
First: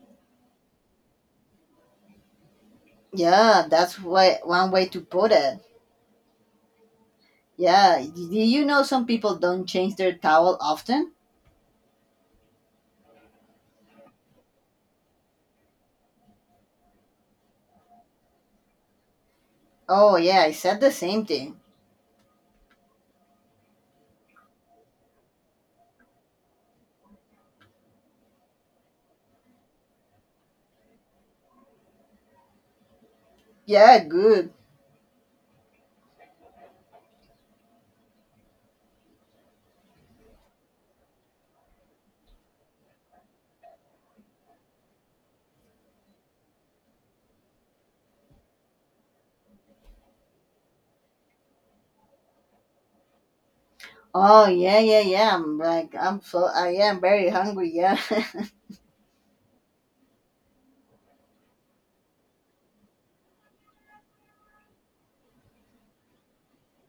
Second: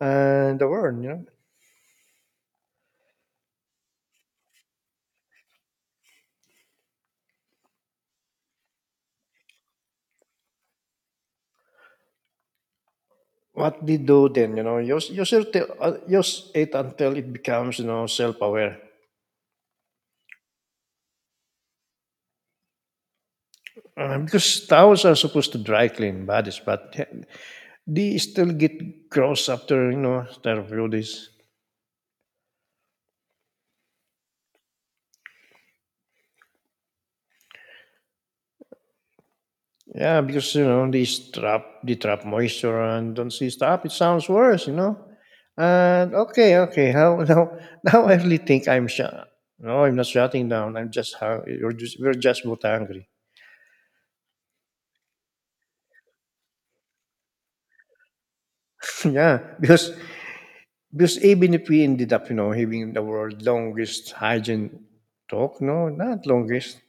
and the world, you know.
Yeah, that's why, one way to put it. Yeah, do you know some people don't change their towel often?
What they do then, you know, you use it just it until it becomes, you know, self-aware.
Oh yeah, I said the same thing.
Because towels are supposed to dry clean bodies but they still get gross after you know, after a few days.
Yeah, good.
Yeah, because, you know, they trap moisture and don't see stop. It sounds worse, you know. And okay, okay. How (laughs) now? Now I really think I'm shut. No, I'm not shutting down. I'm just hungry. We're just both hungry.
Oh yeah, yeah, yeah. I'm like I'm so I am very hungry. Yeah. (laughs)
(laughs) Yeah, because even if we ended up, you know, having the world longest hygiene talk, no, not longest.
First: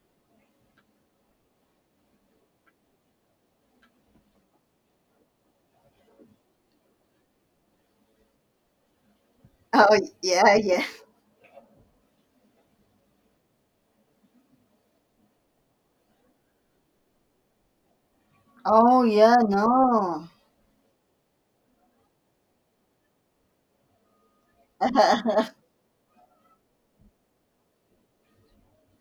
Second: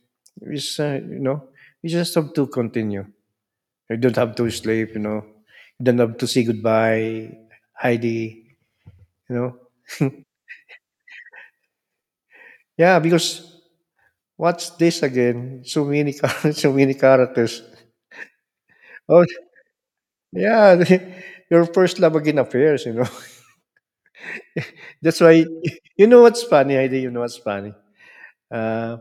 It's you know, we just have to continue. You don't have to sleep, you know. You don't have to say goodbye, Heidi. You know.
Oh, yeah, yeah.
Yeah, because what's this again? So many (laughs) so many characters.
Oh,
Oh
yeah, no.
yeah, (laughs) your first love again affairs, you know. (laughs) That's why
(laughs)
(laughs) you know what's funny, Heidi, you know what's funny. Uh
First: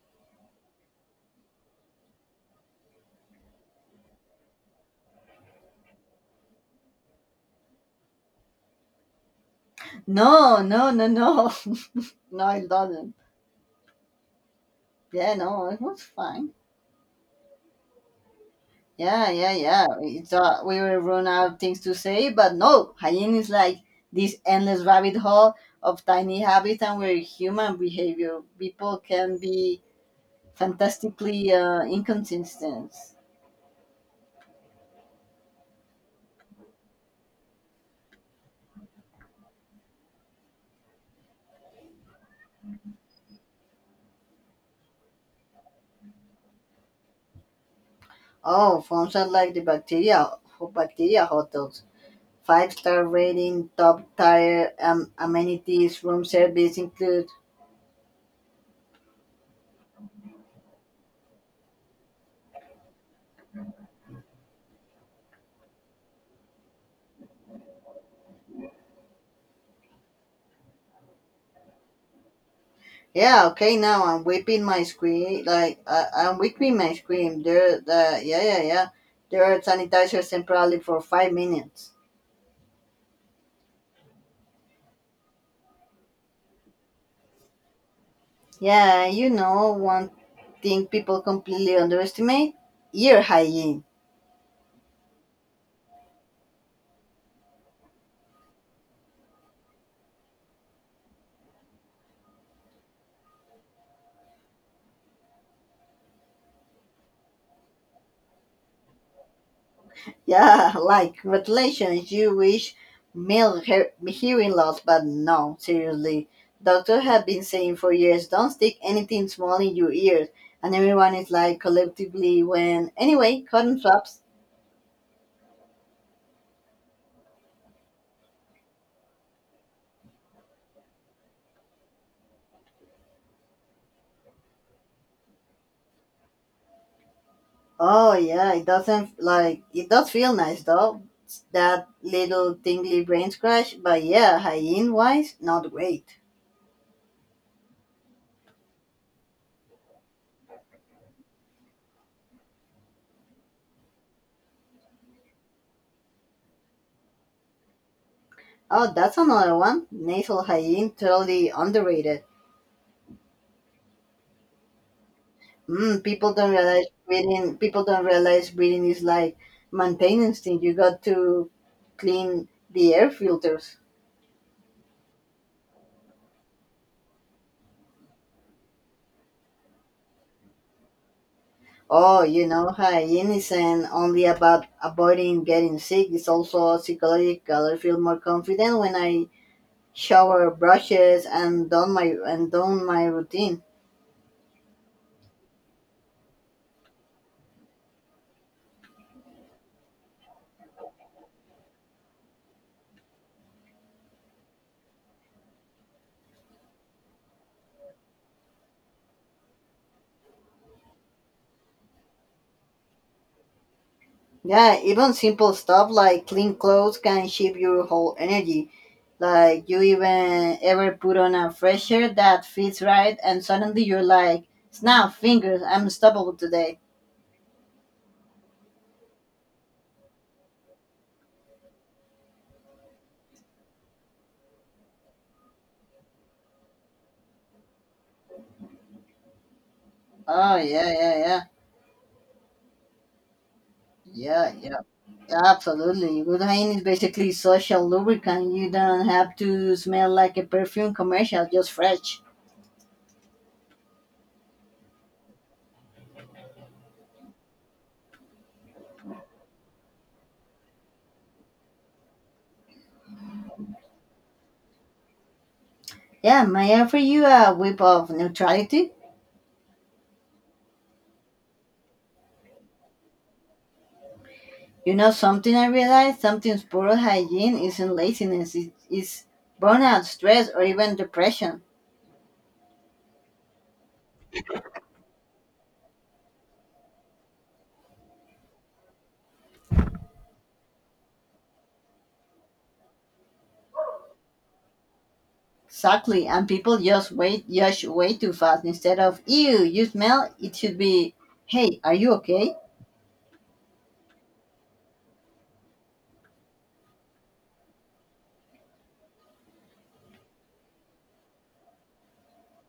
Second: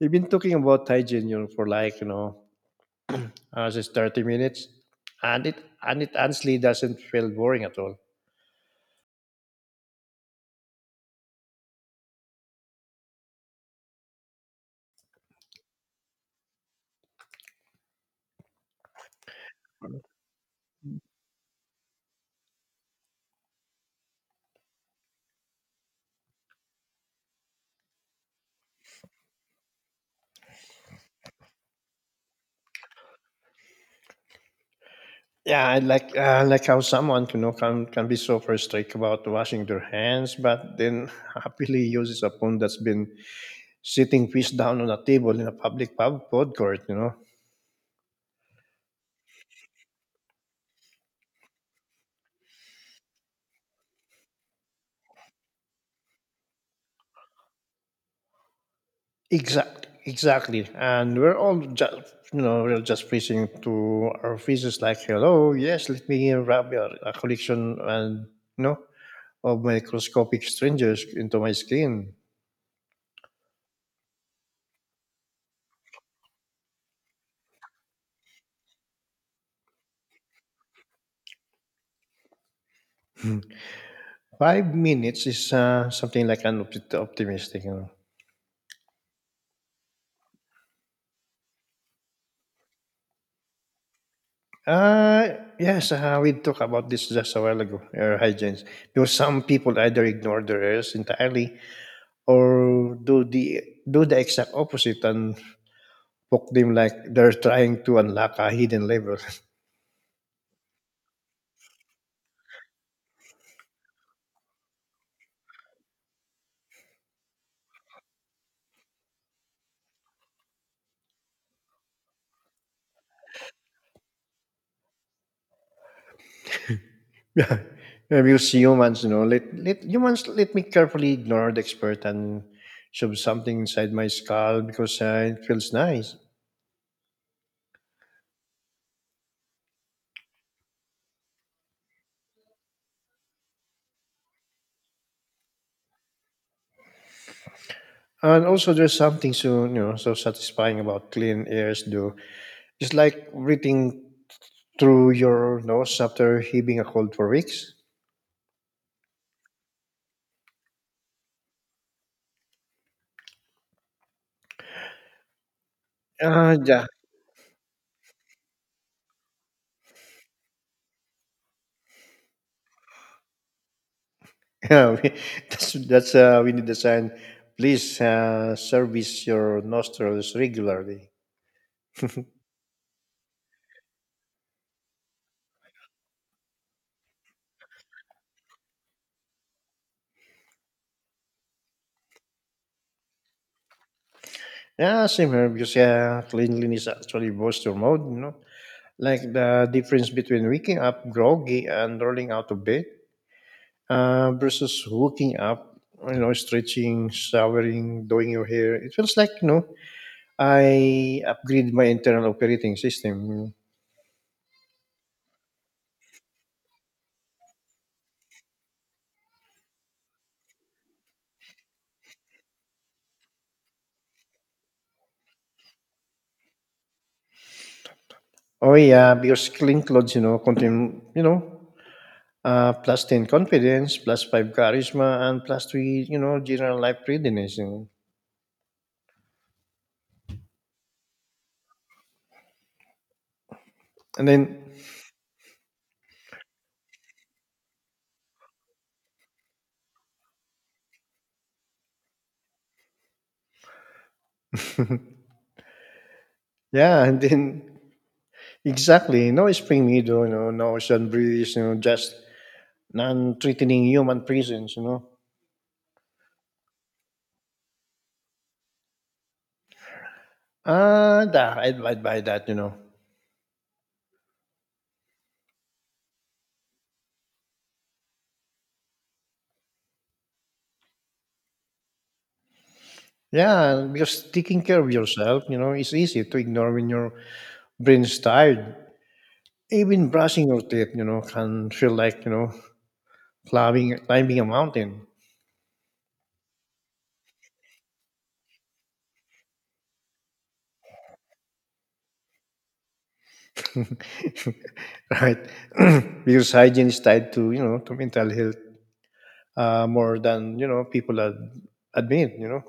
we've been talking about hygiene, you know, for like, you know, just 30 minutes. And it honestly doesn't feel boring at all.
No, no, no, no. (laughs) No, it doesn't. Yeah, no, it was fine. Yeah, yeah, yeah. We thought we will run out of things to say, but no, hygiene is like this endless rabbit hole of tiny habits and where human behavior. People can be fantastically inconsistent.
Yeah, I like how someone, you know, can be so frustrated about washing their hands, but then (laughs) happily uses a phone that's been sitting fish down on a table in a public pub food court, you know.
Oh, phones are like the bacteria hot dogs. Five-star rating, top tier amenities, room service include.
Exactly, exactly. And we're all just, you know, we're just preaching to our fishes like, hello, yes, let me rub your a collection and, you know, of microscopic strangers into my skin.
Yeah, okay. Now I'm whipping my screen. Like, I'm whipping my screen. There, the yeah, yeah, yeah. There are sanitizers temporarily for 5 minutes.
Hmm. Five minutes is something like an optimistic, you know.
Yeah, you know one thing people completely underestimate: ear hygiene.
Yes, we talked about this just a while ago, air hygiene, because some people either ignore the rules entirely or do the exact opposite and poke them like they're trying to unlock a hidden level.
Yeah, (laughs) like congratulations, you wish male hearing loss, but no, seriously. Doctors have been saying for years, don't stick anything small in your ears. And everyone is like collectively when anyway, cotton swabs.
(laughs) Yeah. Abuse humans, you know, let me carefully ignore the expert and shove something inside my skull because it feels nice.
Oh yeah, it doesn't, like it does feel nice though. That little tingly brain scratch, but yeah, hygiene wise, not great.
And also, there's something so, you know, so satisfying about clean airs, though. It's like breathing through your nose after heaving a cold for weeks.
Oh, that's another one. Nasal hygiene, totally underrated. Mm, people don't
Uh, yeah,
realize breathing. People don't realize breathing is like maintenance thing. You got to clean the air filters.
Yeah, we, (laughs) that's we need the sign. Please service your nostrils regularly.
Oh, you know, hygiene isn't only about avoiding getting sick. It's also psychological. I feel more confident when I shower, brushes, and done my routine.
Yeah, same here because yeah, cleanliness actually boosts your mood. You know, like the difference between waking up groggy and rolling out of bed versus waking up, you know, stretching, showering, doing your hair. It feels like, you know, I upgrade my internal operating system, you know.
Yeah, even simple stuff like clean clothes can shift your whole energy. Like, you even ever put on a fresh shirt that fits right, and suddenly you're like, snap fingers, I'm unstoppable today.
Oh yeah, because clean clothes, you know, contain, you know, plus 10 confidence, plus 5 charisma, and plus 3, you know, general life readiness. You know.
Oh yeah, yeah, yeah,
And
yeah,
then,
yeah. Yeah, absolutely. Good hygiene is basically social lubricant. You don't have to smell like a perfume commercial, just fresh.
yeah, (laughs) and then, exactly, no spring meadow, you know, no ocean breeze, you know, just non-threatening human presence, you know.
Yeah, may I offer you a whip of neutrality?
Ah, da, I'd buy that, you know.
You know something I realized? Sometimes poor hygiene isn't laziness, it is burnout, stress, or even depression.
Yeah, because taking care of yourself, you know, it's easy to ignore when your brain's tired. Even brushing your teeth, you know, can feel like, you know, climbing a mountain.
Exactly, and people just wait, judge way too fast instead of, ew, you smell, it should be, hey, are you okay?
(laughs) Right? (clears throat) Because hygiene is tied to, you know, to mental health, more than, you know, people admit. You know,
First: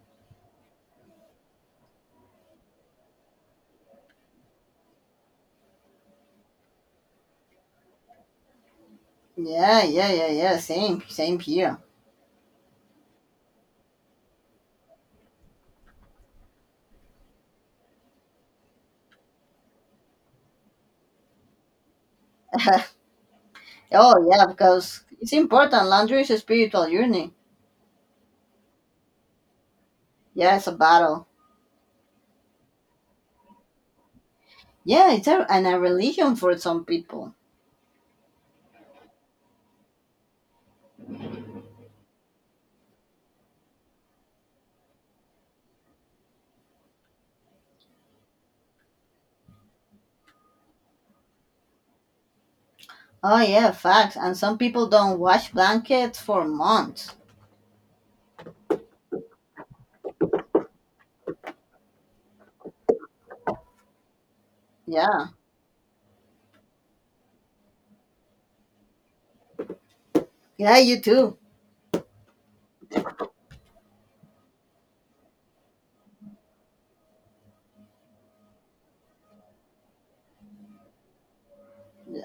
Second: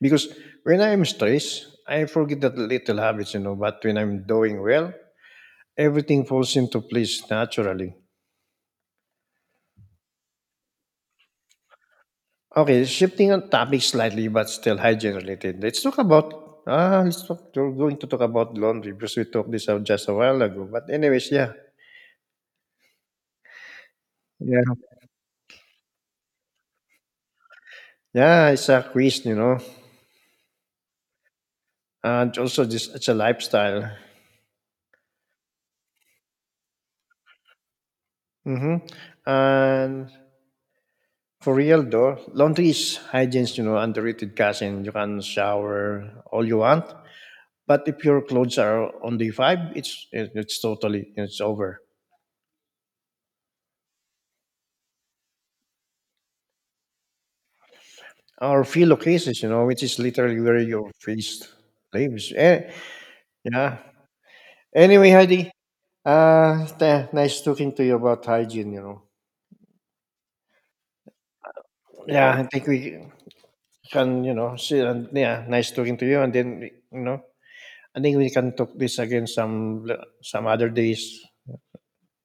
because when I'm stressed, I forget that little habits. You know, but when I'm doing well, everything falls into place naturally.
Yeah, yeah, yeah, yeah, same, same here.
Okay, shifting on topic slightly, but still hygiene related. Let's talk about ah, let's talk. We're going to talk about laundry because we talked this out just a while ago. But anyways,
(laughs) Oh, yeah,
yeah,
because it's important. Laundry is a spiritual journey.
yeah. It's a quiz, you know,
Yeah, it's a battle.
and also just it's a lifestyle.
Yeah, and a religion for some people.
Mm-hmm. And for real though, laundry is hygiene's, you know, underrated cousin. You can shower all you want, but if your clothes are on day five, it's totally it's over.
Oh, yeah, facts. And some people don't wash blankets for months.
Or philo cases, you know, which is literally where your face lives. Eh, yeah. Anyway,
Yeah.
Heidi, nice talking to you about hygiene. You know.
Yeah, you too.
Yeah, I think we can, you know, see, and yeah, nice talking to you, and then, you know, I think we can talk this again some other days.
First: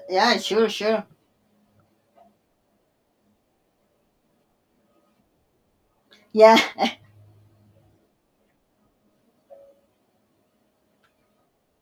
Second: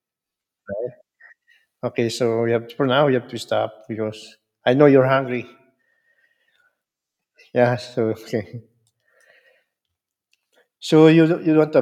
Yeah, sure, sure.
Okay, so we have for now we have to stop because I know you're hungry.
Yeah. (laughs)
Yeah. So okay. So you want to